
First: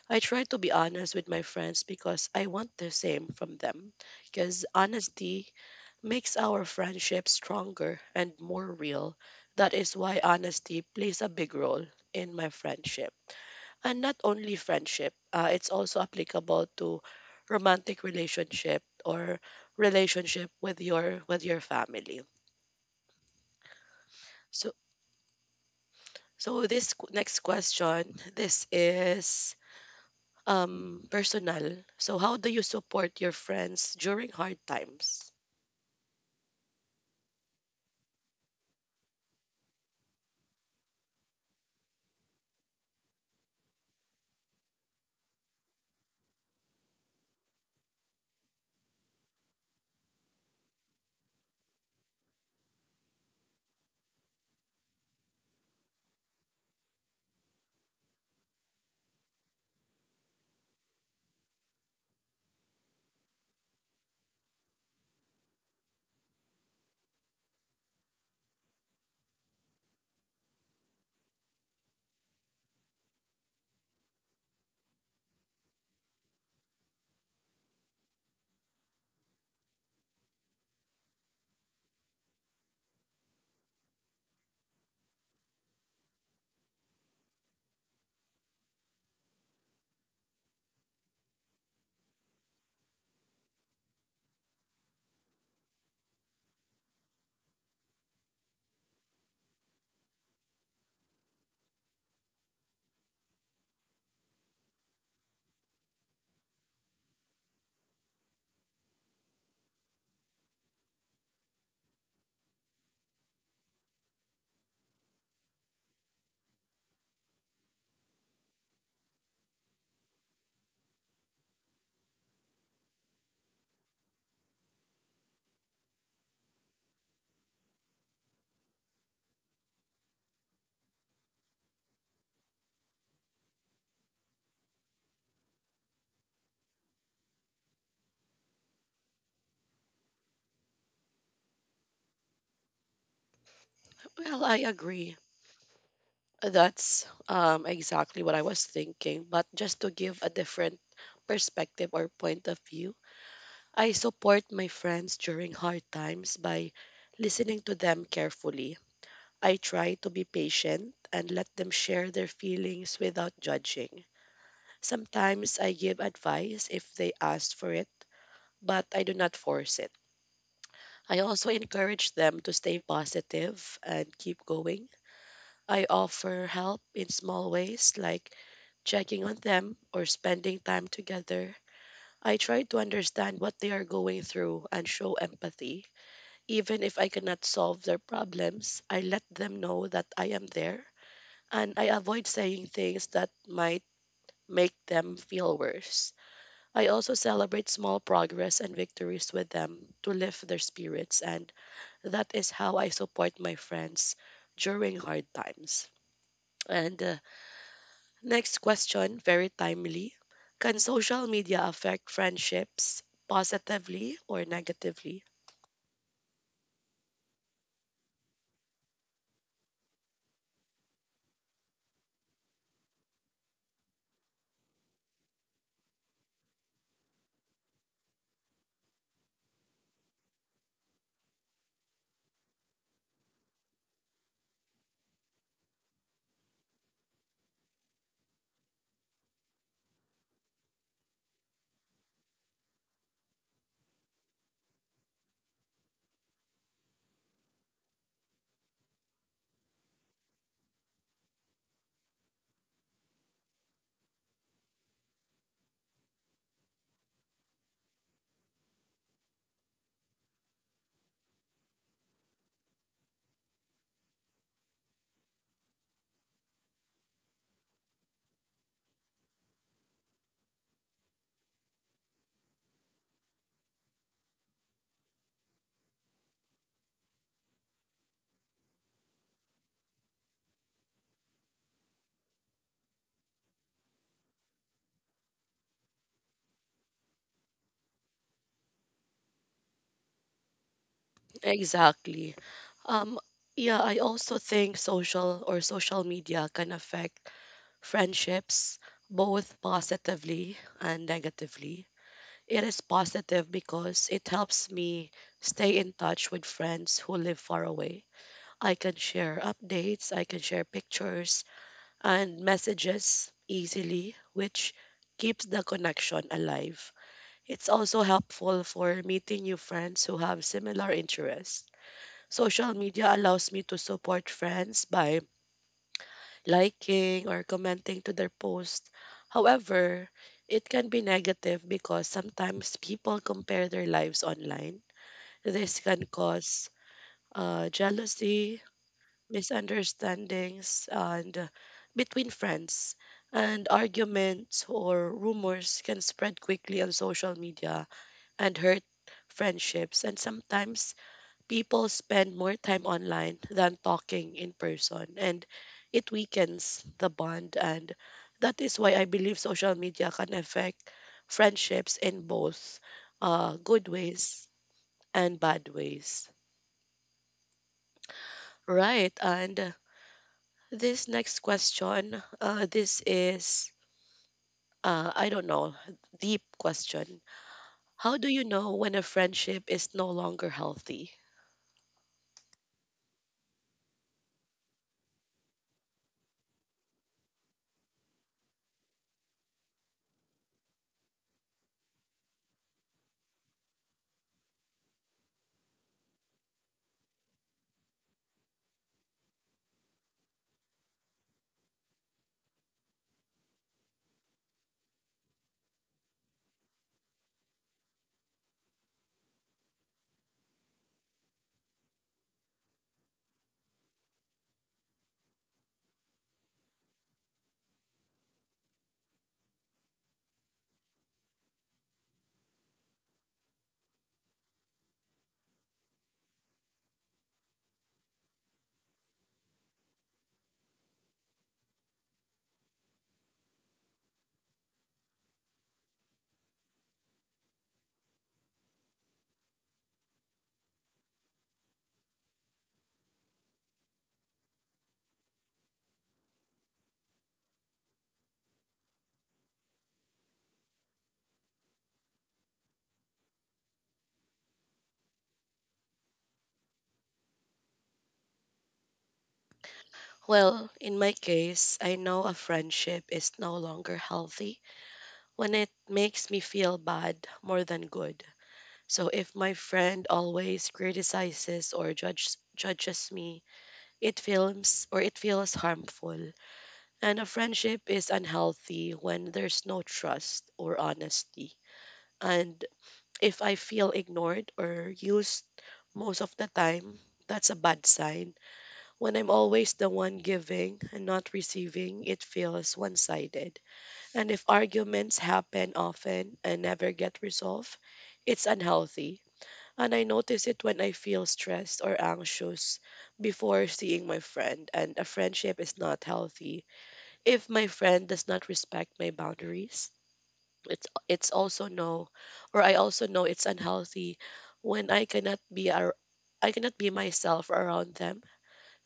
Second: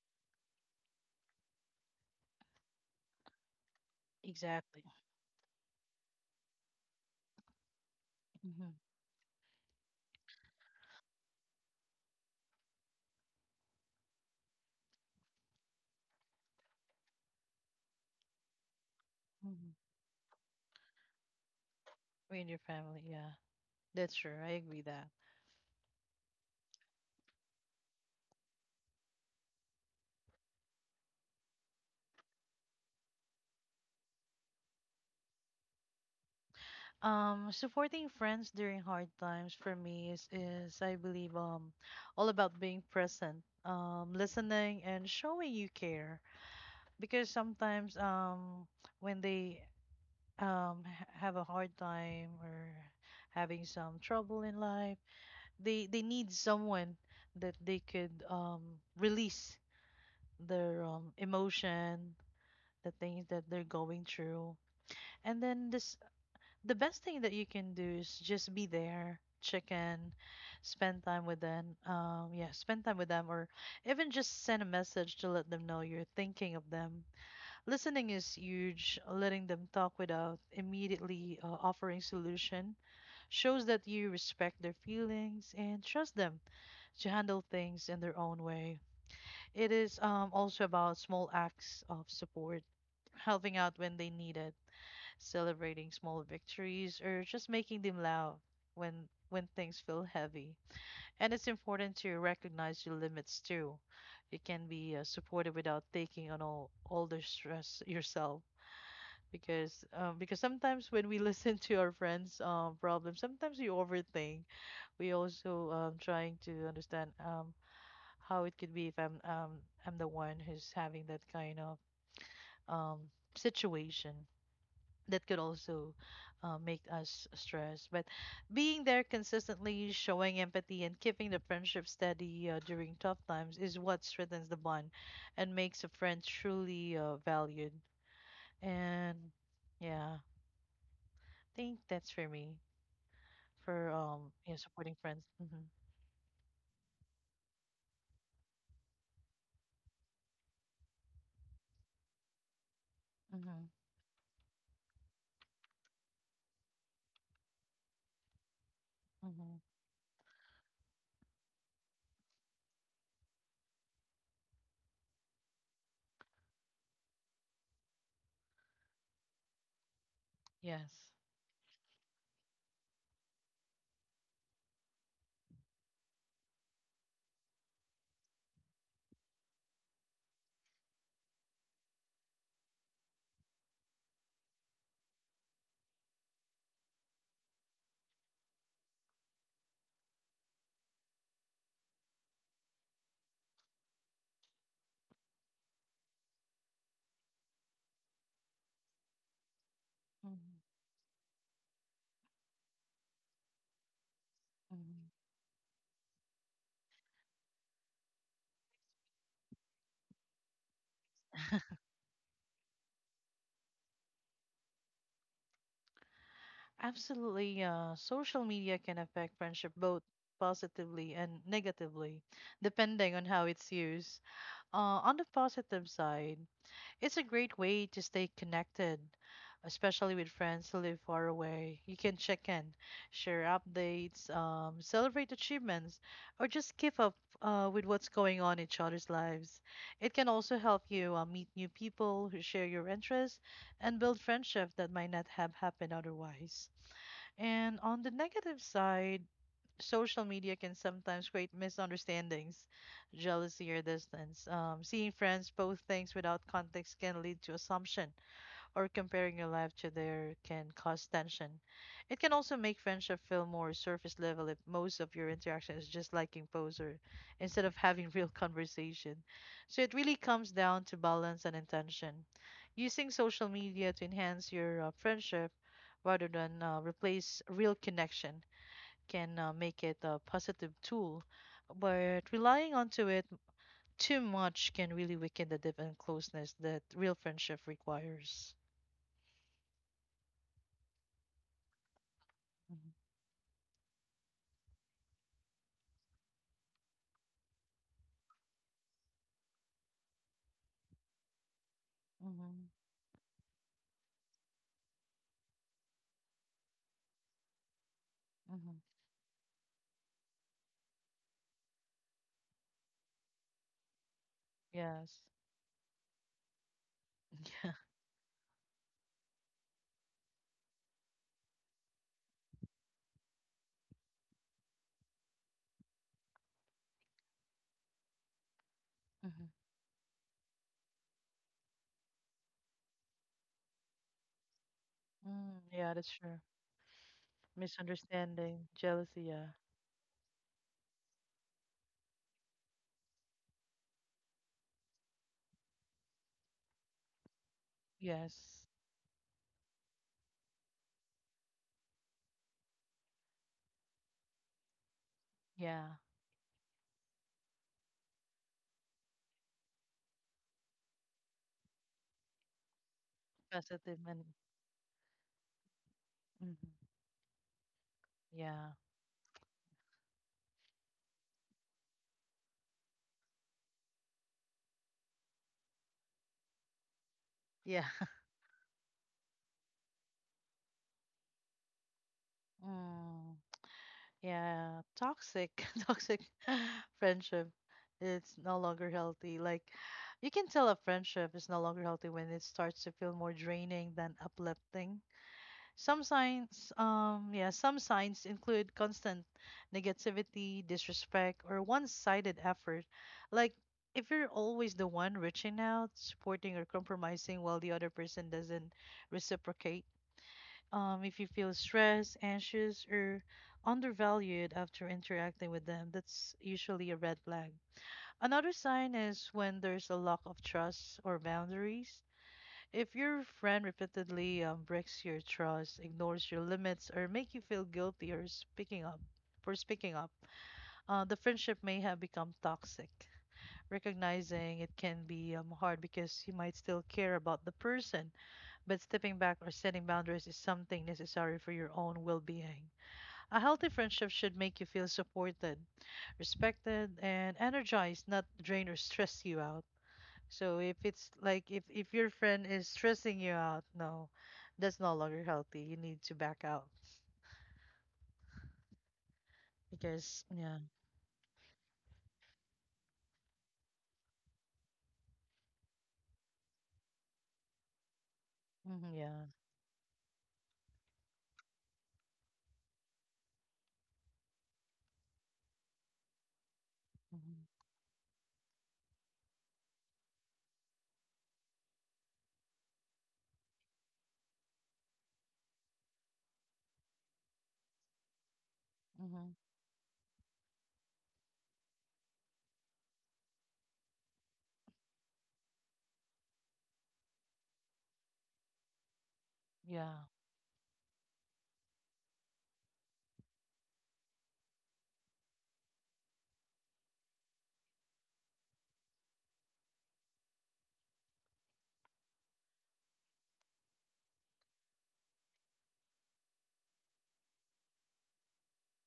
S1: I try to be honest with my friends because I want the same from them. Because
S2: Exactly.
S1: honesty makes our friendship stronger and more
S2: Mm-hmm.
S1: real. That is why honesty plays a big role in my friendship. And not only friendship, it's also applicable to romantic relationship or
S2: hmm
S1: relationship with your family.
S2: With your family, yeah, that's true. I
S1: So
S2: agree that.
S1: so next question, this is personal. So how do you support your friends during hard times?
S2: Supporting friends during hard times for me is I believe all about being present, listening and showing you care. Because sometimes when they have a hard time or having some trouble in life, they need someone that they could release their emotion, the things that they're going through. And then this the best thing that you can do is just be there, check in, spend time with them. Yeah, spend time with them, or even just send a message to let them know you're thinking of them. Listening is huge. Letting them talk without immediately offering solution shows that you respect their feelings and trust them to handle things in their own way. It is also about small acts of support, helping out when they need it, celebrating small victories, or just making them loud when when things feel heavy. And it's important to recognize your limits too. You can be supported without taking on all the stress yourself. Because sometimes when we listen to our friends' problems, sometimes we overthink. We also trying to understand how it could be if I'm the one who's having that kind of um situation. That could also make us stressed. But being there consistently, showing empathy, and keeping the friendship steady during tough times is what strengthens the bond and makes a friend truly valued. And yeah, I think that's for me for
S1: Well,
S2: yeah
S1: I
S2: supporting
S1: agree.
S2: friends. Mm-hmm.
S1: That's exactly what I was thinking. But just to give a different perspective or point of view,
S2: Mm-hmm.
S1: I support my friends during hard times by listening to them carefully. I
S2: Mm-hmm.
S1: try to be patient and let them share their feelings without judging. Sometimes I give advice if they ask for it, but I do not force it.
S2: Yes.
S1: I also encourage them to stay positive and keep going. I offer help in small ways like checking on them or spending time together. I try to understand what they are going through and show empathy. Even if I cannot solve their problems, I let them know that I am there, and I avoid saying things that might make them feel worse. I also celebrate small progress and victories with them to lift their
S2: Mm-hmm.
S1: spirits, and that is how I support my friends during hard
S2: Mm-hmm.
S1: times. And Next question, very timely. Can social media affect friendships positively or negatively?
S2: Absolutely. Social media can affect friendship both positively and negatively, depending on how it's used. Uh, on the positive side, it's a great way to stay connected, especially with friends who live far away. You can check in, share updates, celebrate achievements, or just keep up with what's going on in each other's lives. It can also help you meet new people who share your interests and build friendships that might not have happened otherwise. And on the negative side, social media can sometimes create misunderstandings, jealousy, or distance. Seeing friends post things without context can lead to assumption, or comparing your life to theirs can cause tension. It can also make friendship feel more surface level if most of your interaction is just liking posts or instead of having real conversation. So it really comes down to balance and intention. Using social media to enhance your friendship rather than replace real connection can make it a positive tool, but relying onto it too much can really weaken the depth and closeness that real friendship requires.
S1: Exactly.
S2: Mm-hmm.
S1: Um, yeah, I also think social media can affect friendships both positively and negatively.
S2: Mm-hmm.
S1: It is positive because it helps me stay in touch with friends who live far away. I
S2: Mm-hmm.
S1: can share updates, I can share pictures, and messages easily, which
S2: Yes.
S1: keeps the connection alive. It's also helpful for meeting new friends who have similar interests. Social media allows me to support friends by liking or commenting to their posts.
S2: Mm-hmm.
S1: However, it can be negative because sometimes people compare their lives online.
S2: Mm,
S1: This
S2: yeah,
S1: can
S2: that's true.
S1: cause jealousy,
S2: Misunderstanding, jealousy. Yeah.
S1: misunderstandings and between friends, and arguments or rumors can spread quickly on social media and
S2: Yes.
S1: hurt friendships, and sometimes people spend more time online than talking in person, and
S2: Yeah.
S1: it weakens the bond. And that is why I believe social media can affect friendships in both good
S2: Positive and
S1: ways and bad ways.
S2: Mm-hmm. yeah.
S1: Right. And this next question, this is, I don't know, deep question.
S2: Yeah.
S1: How do you know when a friendship is no longer healthy?
S2: Mm. Yeah, toxic, toxic friendship. It's no longer healthy. Like you can tell a friendship is no longer healthy when it starts to feel more draining than uplifting. Some signs, yeah, some signs include constant negativity, disrespect, or one-sided effort. Like if you're always the one reaching out, supporting, or compromising while the other person doesn't reciprocate. If you feel stressed, anxious, or undervalued after interacting with them, that's usually a red flag. Another sign is when there's a lack of trust or boundaries. If your friend repeatedly breaks your trust, ignores your limits, or make you feel guilty or speaking up for speaking up, the friendship may have become toxic. Recognizing it can be hard because you might still care about the person, but stepping back or setting boundaries is something necessary for your own well being. A healthy friendship should make you feel supported, respected, and energized, not drain or stress you out. So if it's like if your friend is stressing you out, no, that's no longer healthy. You need to back out because yeah,
S1: Well, in my case, I know a friendship is no longer healthy when it makes me feel bad more than good. So
S2: yeah,
S1: if my friend always criticizes or judges me, it feels harmful. And a
S2: hmm
S1: friendship is unhealthy when there's no trust or honesty. And if I feel ignored or used most of the time, that's a bad sign. When I'm
S2: hmm
S1: always the one giving and not receiving, it feels one sided. And if arguments happen often and never get resolved, it's unhealthy. And
S2: yeah,
S1: I notice it when I feel stressed or anxious before seeing my friend, and a friendship is not healthy. If my friend does not respect my boundaries, it's also no or I also know it's unhealthy when I cannot be myself around them.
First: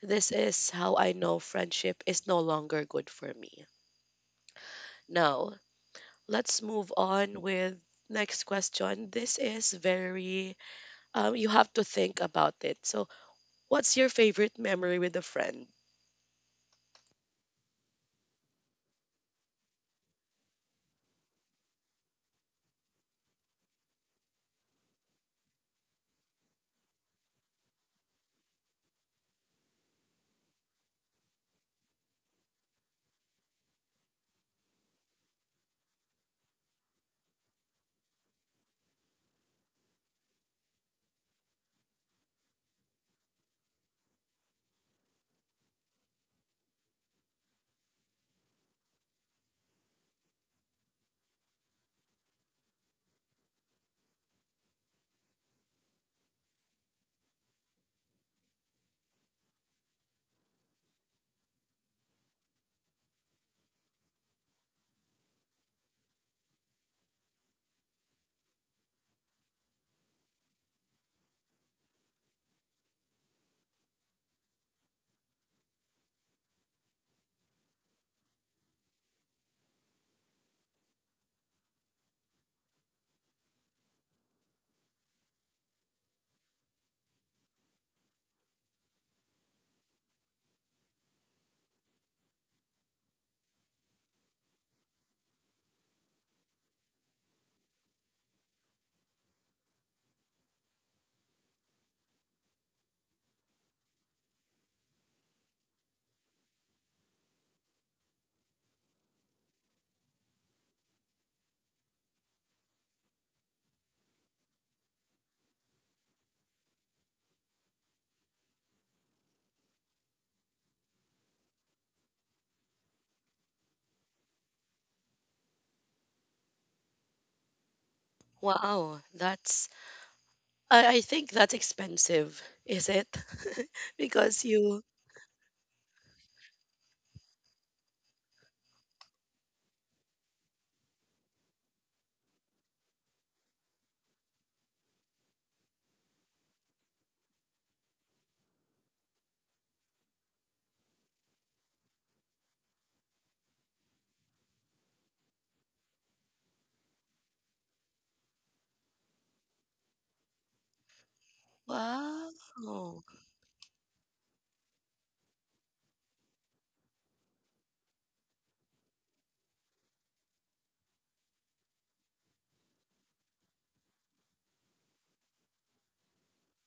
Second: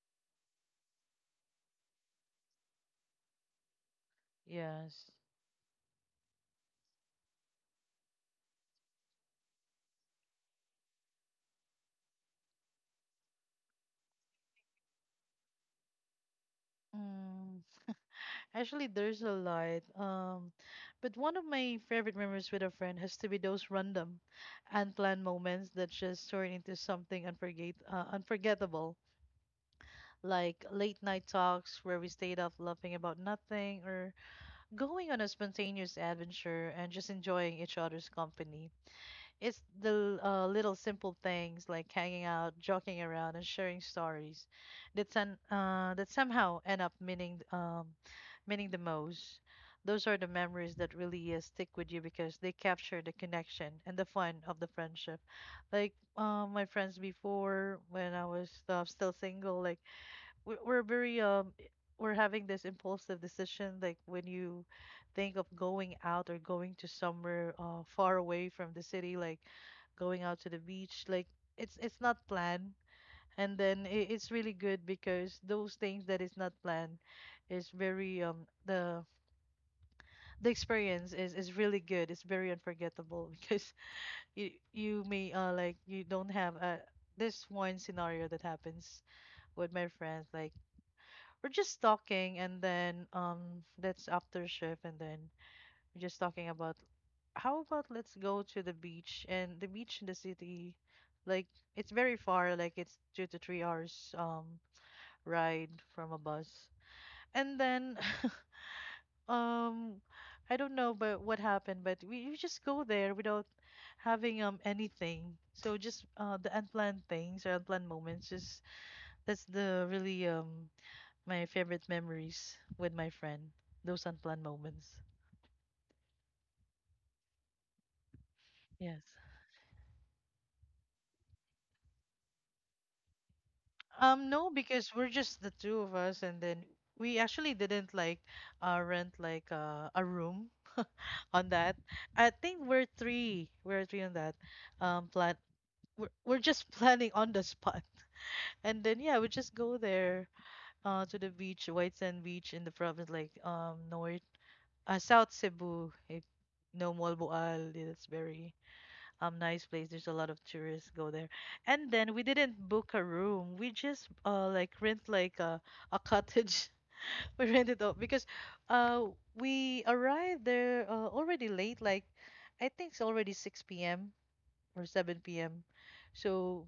S1: This is how I know friendship is no longer good for me.
S2: yes.
S1: Now, let's move on with next question. This is very you have to think about it. So what's your favorite memory with a friend?
S2: Mm. Actually, there's a lot. But one of my favorite memories with a friend has to be those random, unplanned moments that just turn into something unforget unforgettable, like late night talks where we stayed up laughing about nothing, or going on a spontaneous adventure and just enjoying each other's company. It's the little simple things like hanging out, joking around, and sharing stories that somehow end up meaning the most. Those are the memories that really stick with you because they capture the connection and the fun of the friendship. Like my friends before, when I was still single, like we're very we're having this impulsive decision, like when you think of going out or going to somewhere far away from the city, like going out to the beach. Like it's not planned, and then I it's really good because those things that is not planned is very the experience is really good. It's very unforgettable because you may like you don't have a this one scenario that happens with my friends. Like we're just talking, and then that's after shift, and then we're just talking about how about let's go to the beach, and the beach in the city, like it's very far, like it's 2 to 3 hours ride from a bus, and then um I don't know but what happened, but we just go there without having anything. So just the unplanned things or unplanned moments, just that's the really my favorite memories with my friend, those unplanned moments.
S1: Wow,
S2: Yes.
S1: that's, I think that's expensive, is it? Because
S2: No,
S1: you—
S2: because we're just the two of us, and then we actually didn't like rent like a room on that. I think we're three. We're three on that. Plan. We're just planning on the spot, and then yeah, we just go there to the beach, White Sand Beach in the province, like north, South Cebu. If no Malboal, it's very nice place. There's a lot of tourists go there. And then we
S1: wow.
S2: didn't book a room. We just like rent like a cottage. We rented out because uh we arrived there already late. Like I think it's already 6 p.m. or 7 p.m. So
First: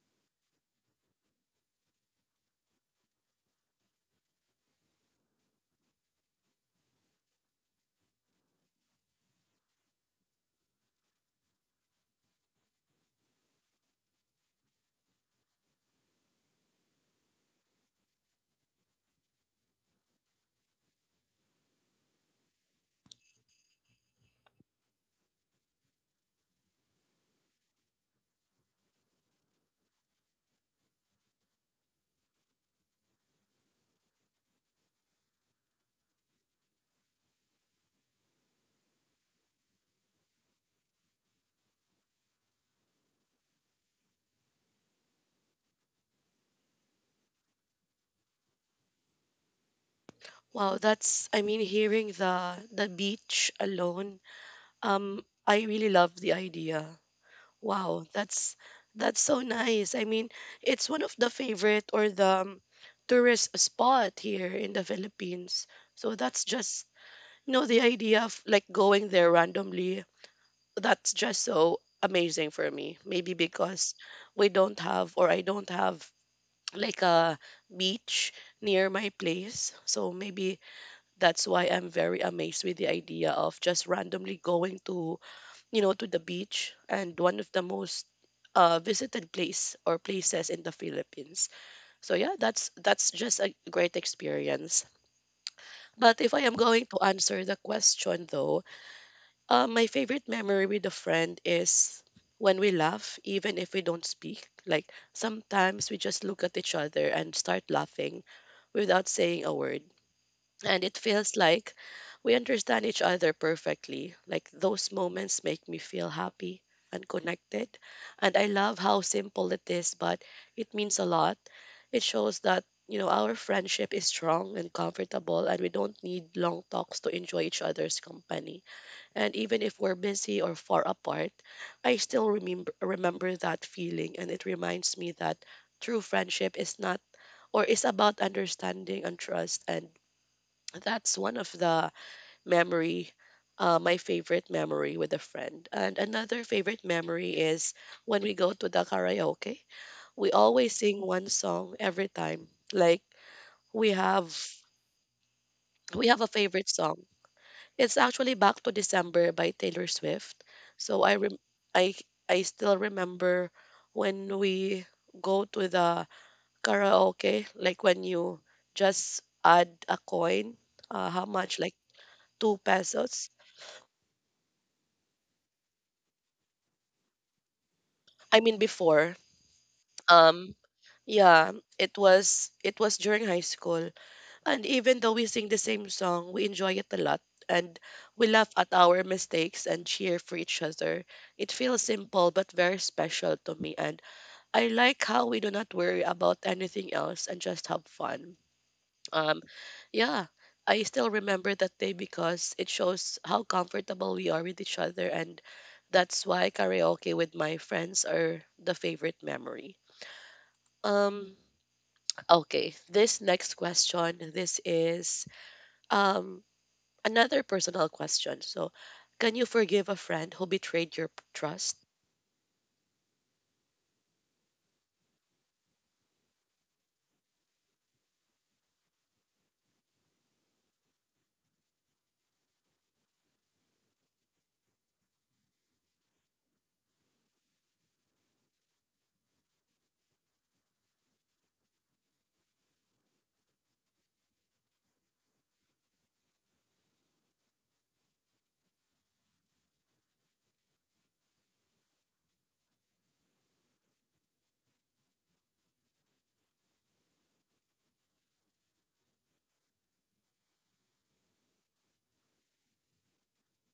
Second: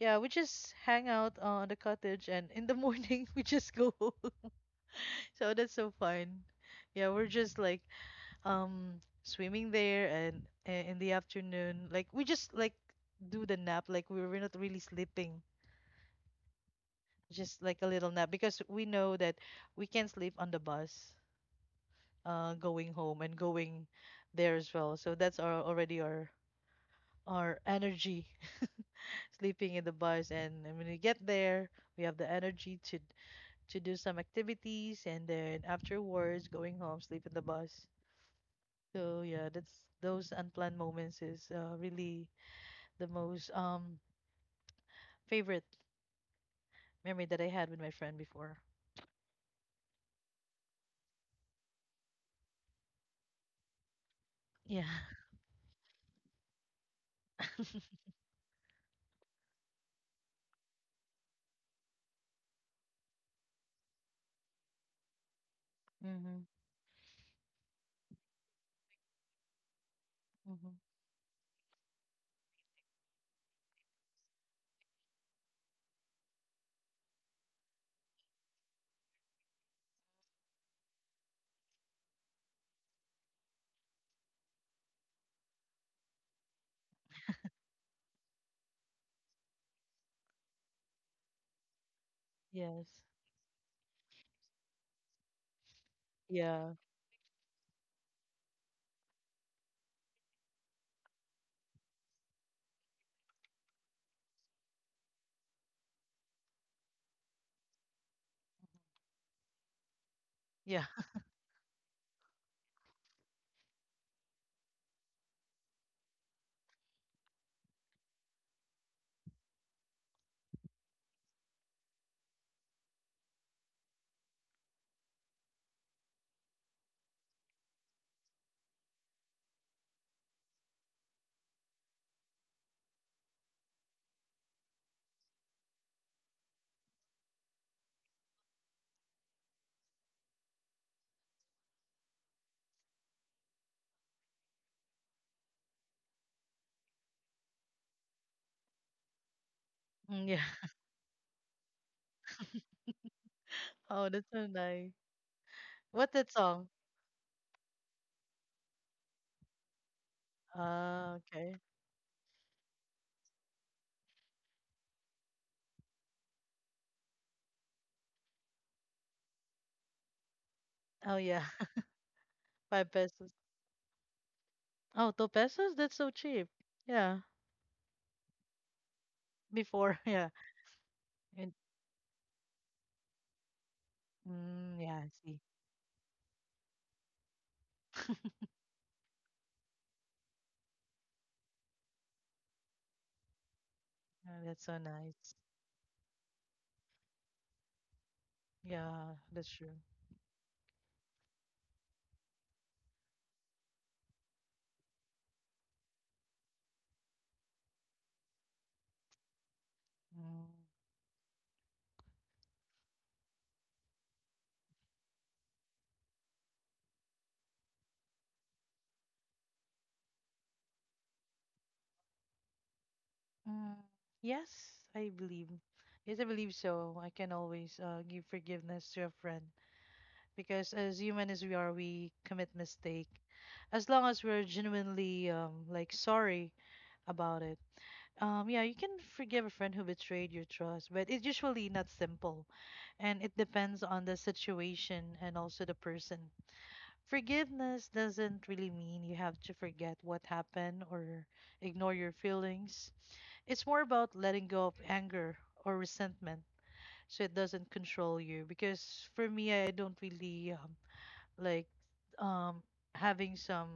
S2: yeah, we just hang out on the cottage, and in the morning we just go home. So that's so fun. Yeah, we're just like um swimming there and in the afternoon, like we just like do the nap. Like we were not really sleeping, just like a little nap, because we know that we can sleep on the bus going home and going there as well, so that's our already our energy, sleeping in the bus, and when we get there we have the energy to do some activities, and then afterwards going home sleep in the bus. So yeah, that's those unplanned moments is really the most favorite memory that I had with my friend before.
S1: Wow, that's, I mean, hearing the beach alone.
S2: Yeah.
S1: I really love the idea. Wow, that's so nice. I mean, it's one of the favorite or the tourist spot here in the Philippines. So that's
S2: Mm-hmm.
S1: just, you know, the idea of like going there randomly.
S2: Mm-hmm.
S1: That's just so amazing for me. Maybe because we don't have or I don't have like a beach near my place. So maybe that's why I'm very amazed with the idea of just randomly going to, you know, to the beach and one of the most visited place or places in the Philippines. So yeah,
S2: Yes.
S1: that's just a great experience. But if I am
S2: Yeah.
S1: going to answer the question though, my favorite memory with a friend is when we laugh, even if we don't speak. Like sometimes we just look at each other and start laughing without saying a word. And
S2: Yeah.
S1: it feels like we understand each other perfectly. Like those moments make me feel happy and connected. And I love how simple it is, but it means a lot. It shows that, our friendship is strong and comfortable, and we don't need long talks to enjoy each other's company. And even if we're busy or far apart, I still remember that feeling, and it reminds me that true friendship is not or is about understanding and trust. And that's one of the memory my favorite memory with a friend and another favorite memory is when we go to the karaoke.
S2: Mm,
S1: We
S2: yeah.
S1: always sing one song every time. Like we
S2: Oh, that's
S1: have
S2: so nice.
S1: we
S2: What's
S1: have a
S2: that
S1: favorite
S2: song?
S1: song. It's actually Back to December by Taylor Swift. so
S2: Ah,
S1: i rem-
S2: okay.
S1: i I still remember when we go to the karaoke, like when you just add a coin.
S2: Oh
S1: How
S2: yeah.
S1: much, like two
S2: Five
S1: pesos.
S2: pesos. Oh, two pesos? That's so cheap. Yeah.
S1: I mean before.
S2: Before, yeah.
S1: Um yeah,
S2: And
S1: it was during high school. And
S2: mm, yeah,
S1: even
S2: I
S1: though we
S2: see.
S1: sing the same song, we enjoy it a lot, and we laugh at our mistakes and cheer for each other. It feels simple but very special to me, and
S2: Oh, that's
S1: I
S2: so
S1: like how
S2: nice.
S1: we do not worry about anything else and just have fun.
S2: Yeah,
S1: Um
S2: that's true.
S1: yeah, I still remember that day because it shows how comfortable we are with each other, and that's why karaoke with my friends are the favorite memory.
S2: Mm.
S1: Um, okay, this next question, this is um another personal question. So, can you forgive a friend who betrayed your trust?
S2: Mm, Yes, I believe. Yes, I believe so. I can always give forgiveness to a friend because as human as we are, we commit mistake. As long as we're genuinely like sorry about it. Yeah, you can forgive a friend who betrayed your trust, but it's usually not simple, and it depends on the situation and also the person. Forgiveness doesn't really mean you have to forget what happened or ignore your feelings. It's more about letting go of anger or resentment so it doesn't control you, because for me I don't really like um having some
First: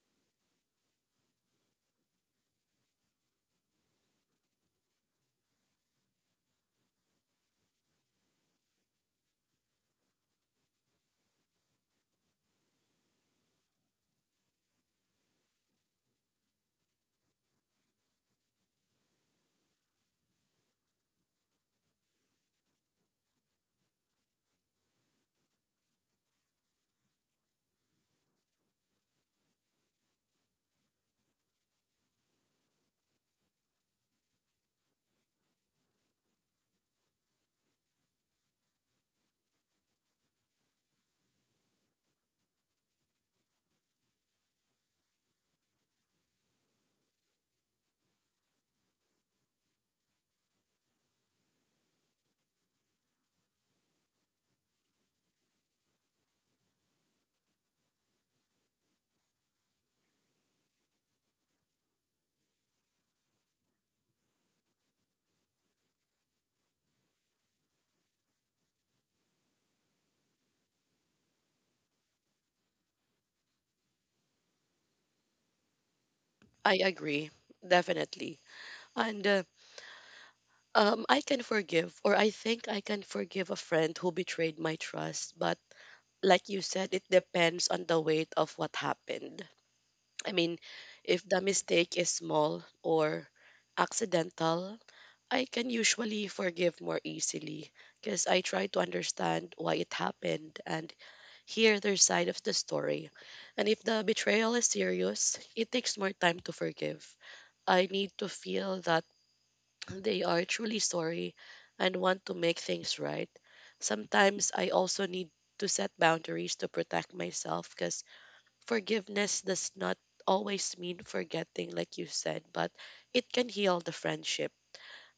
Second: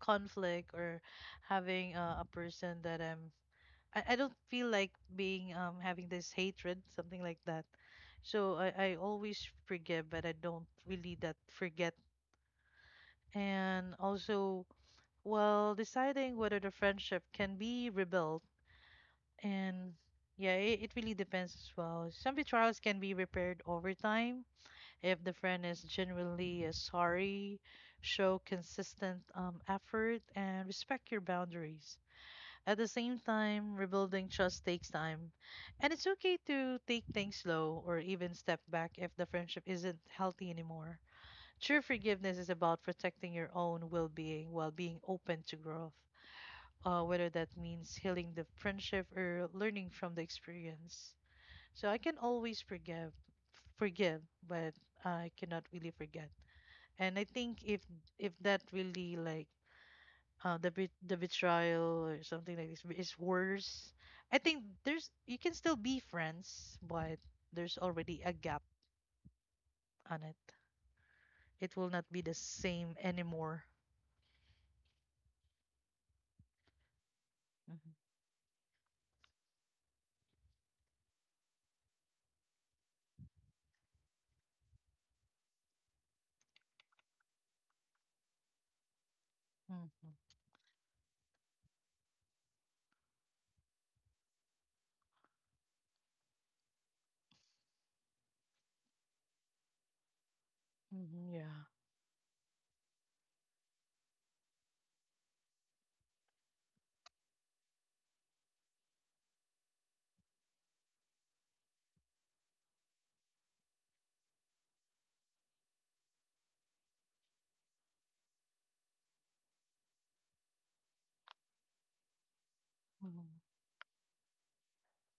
S2: conflict or having a person that I don't feel like being having this hatred, something like that. So I always forgive, but I don't really that forget. And also, while deciding whether the friendship can be rebuilt, and yeah, it really depends as well. Some betrayals can be repaired over time. If the friend is genuinely sorry, show consistent effort and respect your boundaries. At the same time, rebuilding trust takes time. And it's okay to take things slow or even step back if the friendship isn't healthy anymore. True forgiveness is about protecting your own well being while being open to growth, whether that means healing the friendship or learning from the experience. So I can always forgive, but I cannot really forget. And I think if that really like the betrayal or something like this is worse, I think there's you can still be friends, but there's already a gap on it. It will not be the same anymore.
S1: I agree,
S2: hmm
S1: definitely. And I can forgive, or I think I can forgive a friend who betrayed my trust, but like you said, it depends on the weight of what happened.
S2: hmm
S1: I mean, if the mistake is small or accidental, I can usually forgive more easily because I try to understand why it happened and
S2: yeah,
S1: hear their side of the story. And if the betrayal is serious, it takes more time to forgive. I need to feel that they are truly sorry and want to make things right. Sometimes I also need to set boundaries to protect myself, because forgiveness does not always mean forgetting, like you said, but it can
S2: hmm
S1: heal the friendship.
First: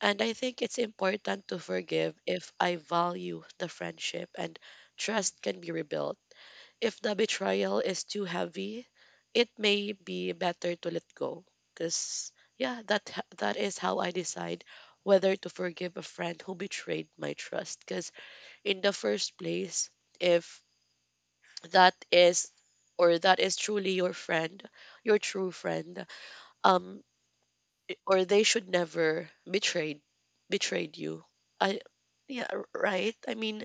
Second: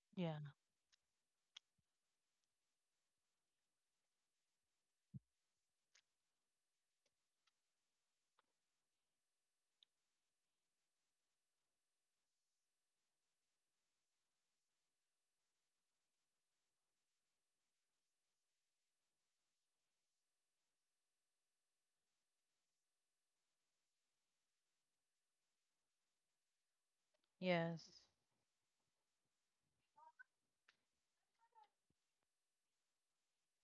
S1: And I
S2: yeah,
S1: think it's important to forgive if I value the friendship and trust can be rebuilt. If the betrayal is too heavy, it may be better to let go. Cause yeah, that is how I decide whether to forgive a friend who betrayed my trust. Cause in the first place, if that is that is truly your friend, your true friend, um,
S2: yes,
S1: or they should never betrayed you. I Yeah, right? I mean,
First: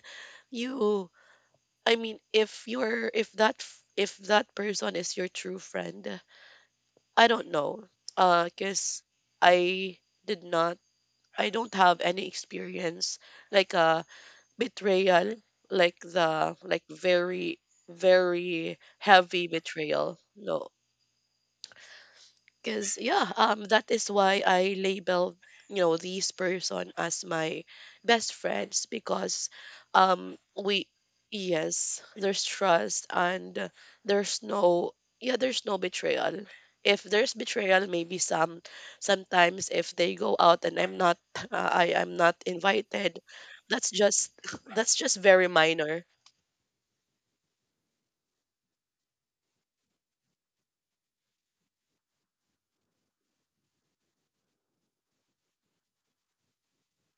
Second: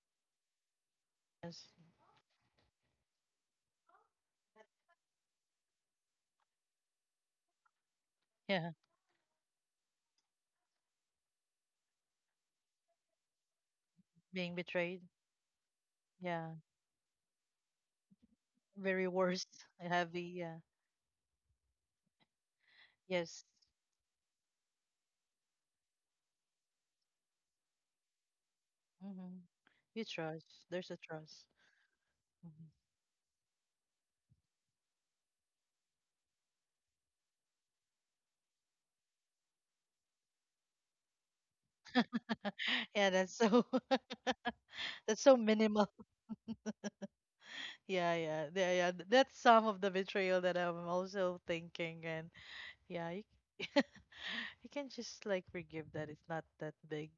S1: you
S2: yes,
S1: I mean, if you're if that f- if that person is your true friend, I don't know.
S2: yeah,
S1: Cuz I did not, I don't have any experience, like a
S2: being betrayed,
S1: betrayal, like
S2: yeah,
S1: the like very very
S2: very
S1: heavy
S2: worst
S1: betrayal.
S2: heavy, yeah,
S1: No. Because yeah,
S2: yes,
S1: that is why I label, you know, these person as my best friends
S2: hmm
S1: because
S2: you trust,
S1: we
S2: there's a trust.
S1: yes, there's
S2: Mhm.
S1: trust, and there's no yeah, there's no betrayal. If there's betrayal, maybe sometimes, if they go out and I'm not I am not
S2: Yeah,
S1: invited,
S2: that's so.
S1: that's just that's just
S2: That's so
S1: very
S2: minimal.
S1: minor.
S2: Yeah, yeah, yeah, yeah. That's some of the betrayal that I'm also thinking, and yeah, you, you can just like forgive that. It's not that big.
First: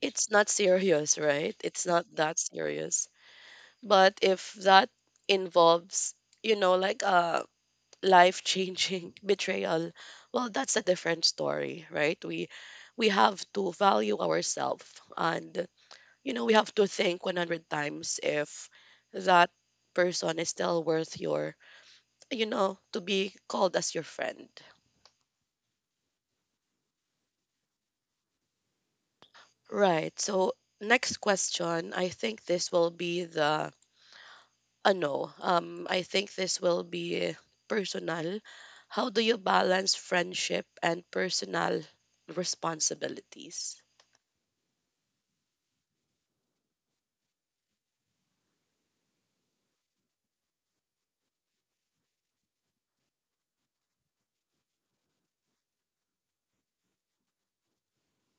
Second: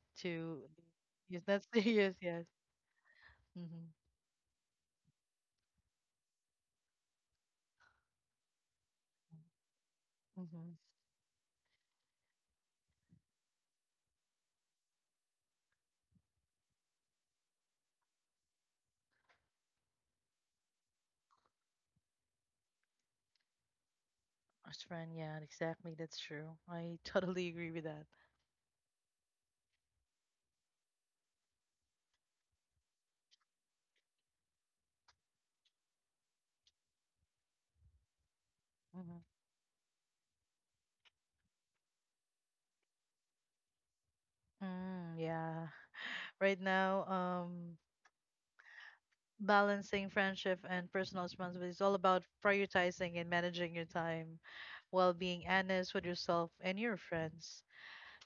S1: It's not
S2: To
S1: serious,
S2: it's
S1: right?
S2: not
S1: It's not
S2: serious.
S1: that
S2: Yes.
S1: serious.
S2: Mm-hmm.
S1: But if that involves, you know, like a life changing betrayal, well, that's
S2: Mm-hmm.
S1: a different story, right? We have to value ourselves, and you know, we have to think 100 times if that person is still worth your, you know, to be called as your friend.
S2: As friend, yeah, exactly. That's true. I totally agree with that.
S1: Right. So, next question, I think this will be the Ano, I think this will be personal. How do
S2: Hmm.
S1: you balance friendship and personal responsibilities?
S2: Mm, yeah. Right now, balancing friendship and personal responsibility is all about prioritizing and managing your time, while being honest with yourself and your friends,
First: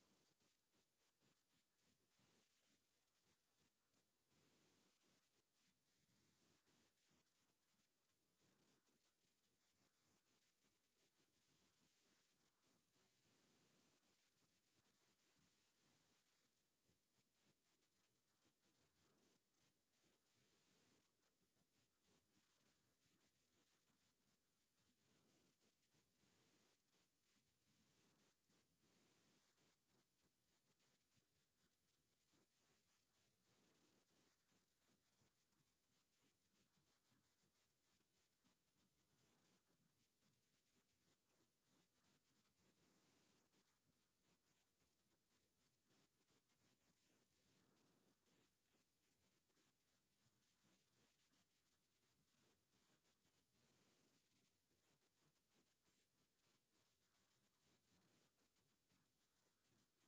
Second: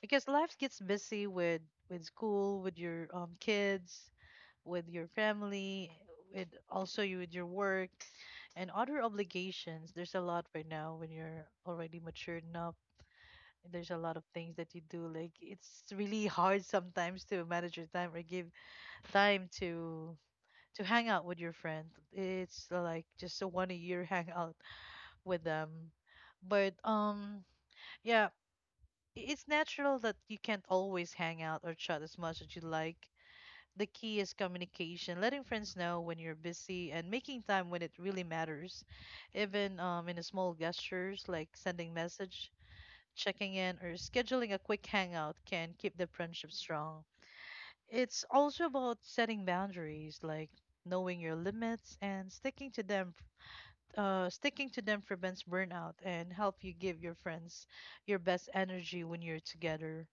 S2: because life gets busy with school, with your kids, with your family, with also you with your work and other obligations. There's a lot right now when you're already matured enough. There's a lot of things that you do. Like it's really hard sometimes to manage your time or give time to hang out with your friend. It's like just a one a year hangout with them. But yeah, it's natural that you can't always hang out or chat as much as you like. The key is communication, letting friends know when you're busy and making time when it really matters, even in the small gestures like sending message, checking in, or scheduling a quick hangout can keep the friendship strong. It's also about setting boundaries, like knowing your limits and sticking to them. Sticking to them prevents burnout and help you give your friends your best energy when you're together.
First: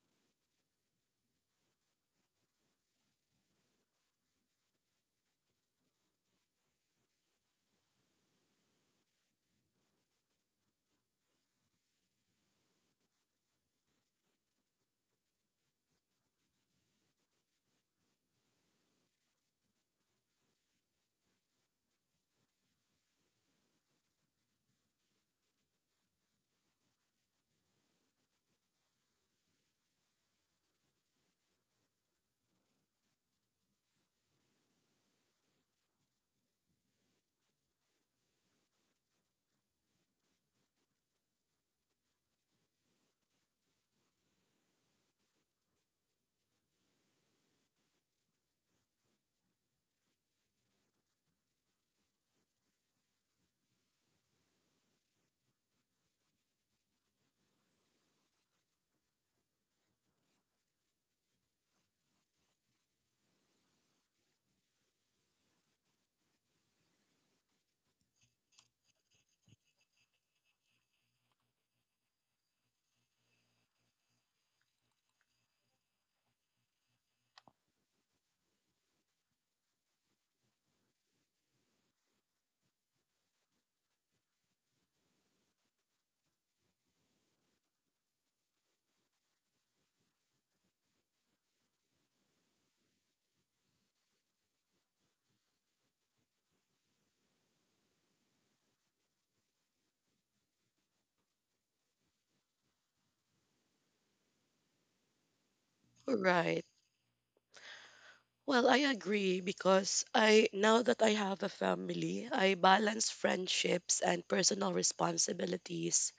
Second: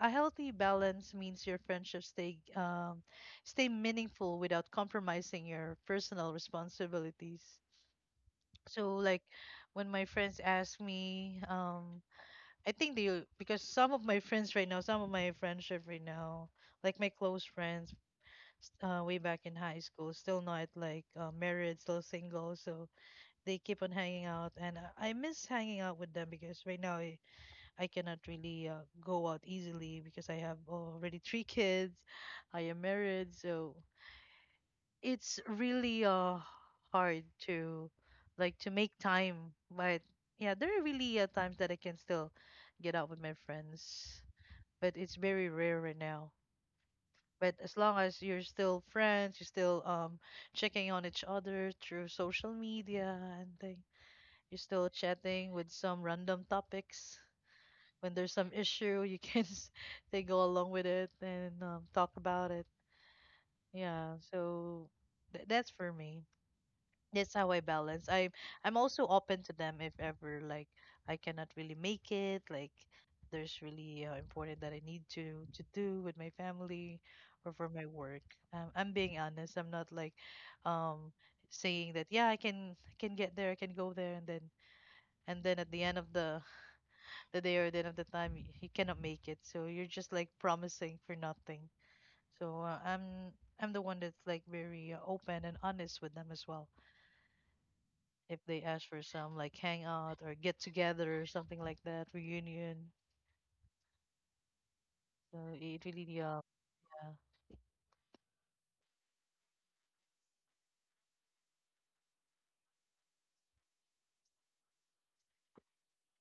S2: A healthy balance means your friendships stay meaningful without compromising your personal responsibilities. So like when my friends ask me, I think they because some of my friends right now, some of my friendship right now, like my close friends way back in high school, still not like married, still single, so they keep on hanging out, and I miss hanging out with them because right now I cannot really go out easily because I have already 3 kids. I am married, so it's really hard to like to make time. But yeah, there are really times that I can still get out with my friends, but it's very rare right now. But as long as you're still friends, you're still checking on each other through social media and thing, you're still chatting with some random topics. When there's some issue you can they go along with it and talk about it. Yeah, so that's for me, that's how I balance. I'm also open to them if ever like I cannot really make it, like there's really important that I need to do with my family or for my work. I'm being honest. I'm not like um saying that yeah I can get there I can go there, and then at the end of the day, or the end of the time, you cannot make it, so you're just like promising for nothing. So I'm the one that's like very open and honest with them as well, if they ask for some like hangout or get together or something like that reunion. So it really
S1: Right.
S2: yeah.
S1: Well, I agree, because I now that I have a family, I balance friendships and personal responsibilities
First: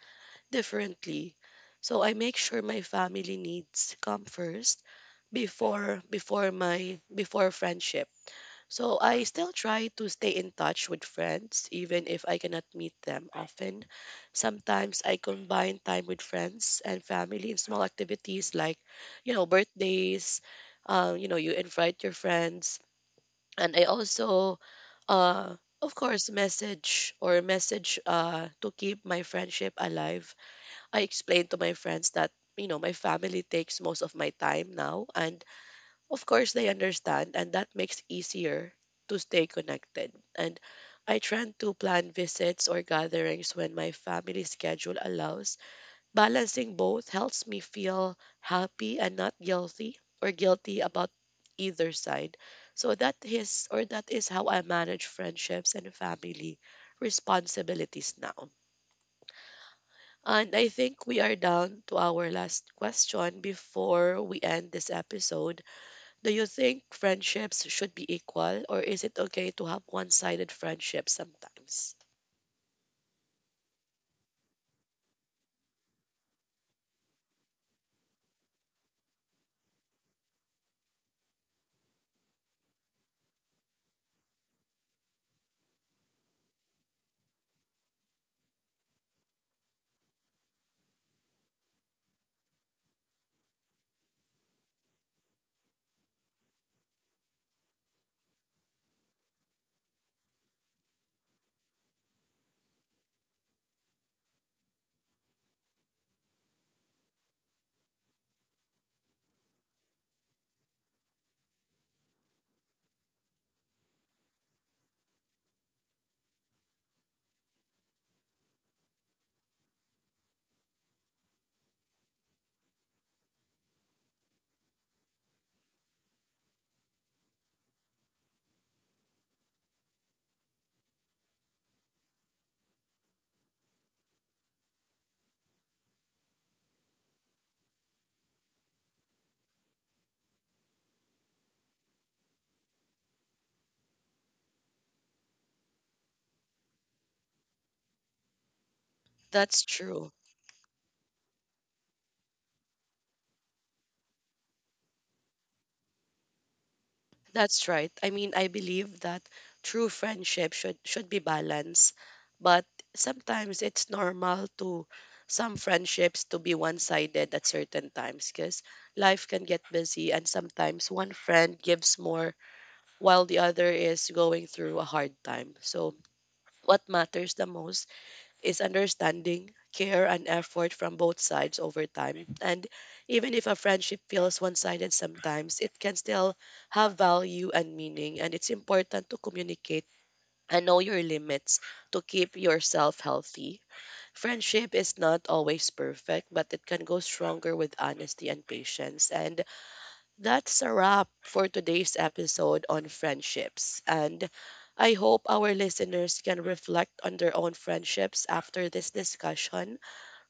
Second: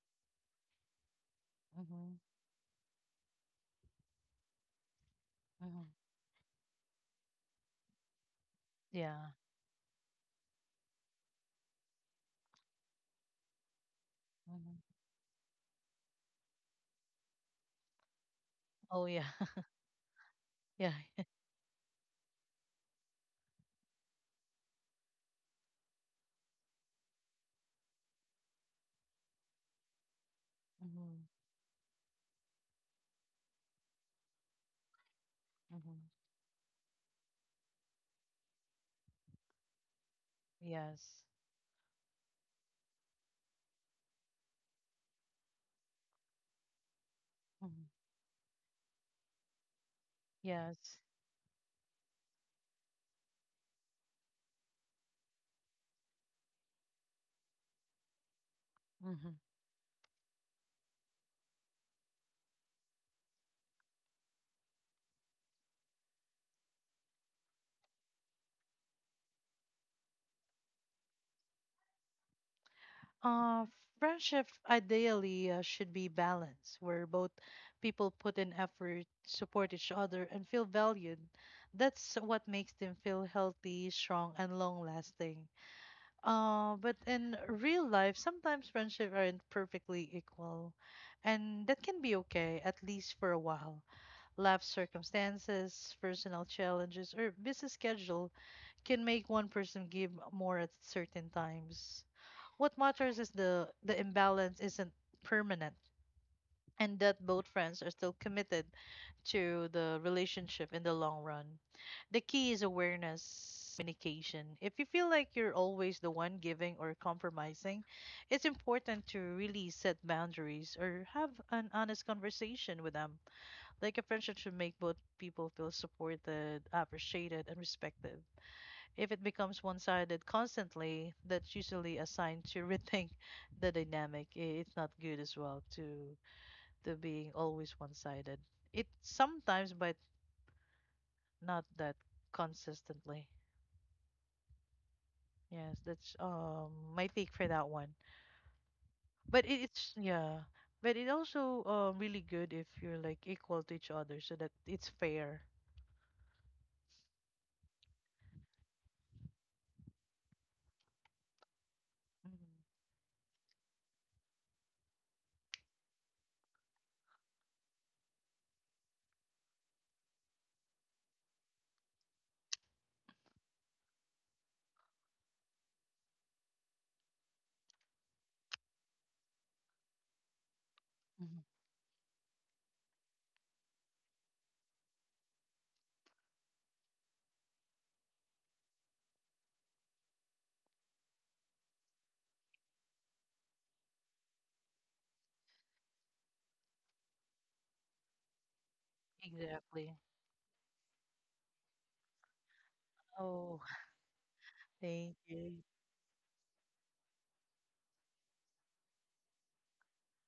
S1: differently. So
S2: Mm-hmm.
S1: I make sure my family needs come first before
S2: Mm-hmm.
S1: before my before friendship. So I
S2: Yeah.
S1: still try to stay in touch with friends, even if I cannot meet them often.
S2: Mm-hmm.
S1: Sometimes I combine time with friends and family in small activities like,
S2: Oh yeah.
S1: you know, birthdays.
S2: Yeah.
S1: You know, you invite your friends, and I also, uh, of course, message to keep my friendship alive. I
S2: Mm-hmm.
S1: explain to my friends that you know my family takes most of my time now, and
S2: Mm-hmm.
S1: of course, they understand, and that makes easier to stay connected. And I
S2: Yes.
S1: try to plan visits or gatherings when my family schedule allows. Balancing both helps me
S2: Mm-hmm.
S1: feel happy and not guilty
S2: Yes.
S1: about either side. So that is how I manage friendships and family responsibilities now.
S2: Mm-hmm.
S1: And I think we are down to our last question before we end this episode. Do you think friendships should be equal, or is it okay to have one sided friendships sometimes?
S2: Uh, friendship ideally should be balanced, where both people put in effort, support each other, and feel valued. That's what makes them feel healthy, strong, and long lasting. But in real life, sometimes friendships aren't perfectly equal, and that can be okay, at least for a while. Life circumstances, personal challenges, or busy schedule can make one person give more at certain times. What matters is the imbalance isn't permanent, and that both friends are still committed to the relationship in the long run. The key is awareness, communication. If you feel like you're always the one giving or compromising, it's important to really set boundaries or have an honest conversation with them. Like a friendship should make both people feel supported, appreciated, and respected. If it becomes one-sided constantly, that's usually a sign to rethink the dynamic. It's not good as well to being always one-sided. It sometimes, but not that consistently. Yes, that's my take for that one. But it,
S1: That's
S2: it's
S1: true.
S2: yeah, but it also really good if you're like equal to each other, so that it's fair.
S1: That's right. I mean, I believe that true friendship should be balanced,
S2: Mhm.
S1: but sometimes it's normal to some friendships to be one-sided at certain times, because life can get busy and sometimes one friend gives more while the other is going through a hard time. So what matters the most is understanding, care, and effort from both
S2: Mhm.
S1: sides over time. And even if a friendship feels one sided sometimes, it can still have value and meaning. And it's important to communicate and know your limits to keep yourself healthy. Friendship is not always perfect, but it can go stronger with honesty and patience. And
S2: Exactly.
S1: that's a wrap for today's episode on
S2: Oh,
S1: friendships. And I
S2: thank
S1: hope our
S2: you.
S1: listeners can reflect on their own friendships after this discussion.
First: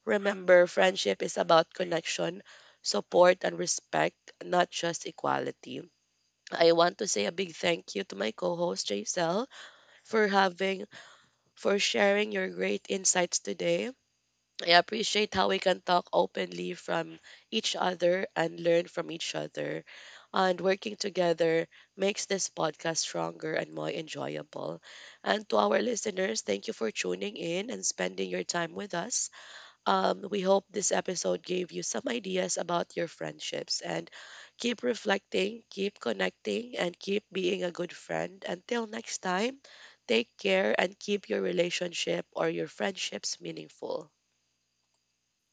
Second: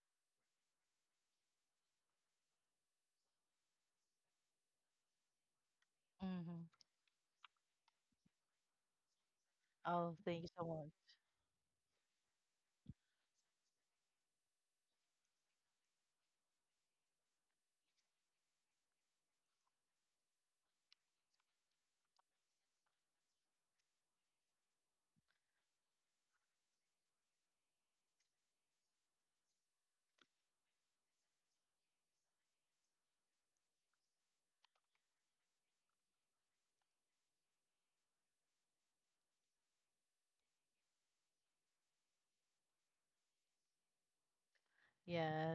S1: Remember, friendship is about connection, support, and respect, not just equality.
S2: Hmm.
S1: I want to say a big thank you to my co-host Jaisel
S2: Oh,
S1: for
S2: thank you so
S1: having
S2: much.
S1: for sharing your great insights today. I appreciate how we can talk openly from each other and learn from each other. And working together makes this podcast stronger and more enjoyable. And to our listeners, thank you for tuning in and spending your time with us. We hope this episode gave you some ideas about your friendships. And keep reflecting, keep connecting, and keep being a good friend. Until next time, take care and keep your relationship or your friendships meaningful.
S2: Yes,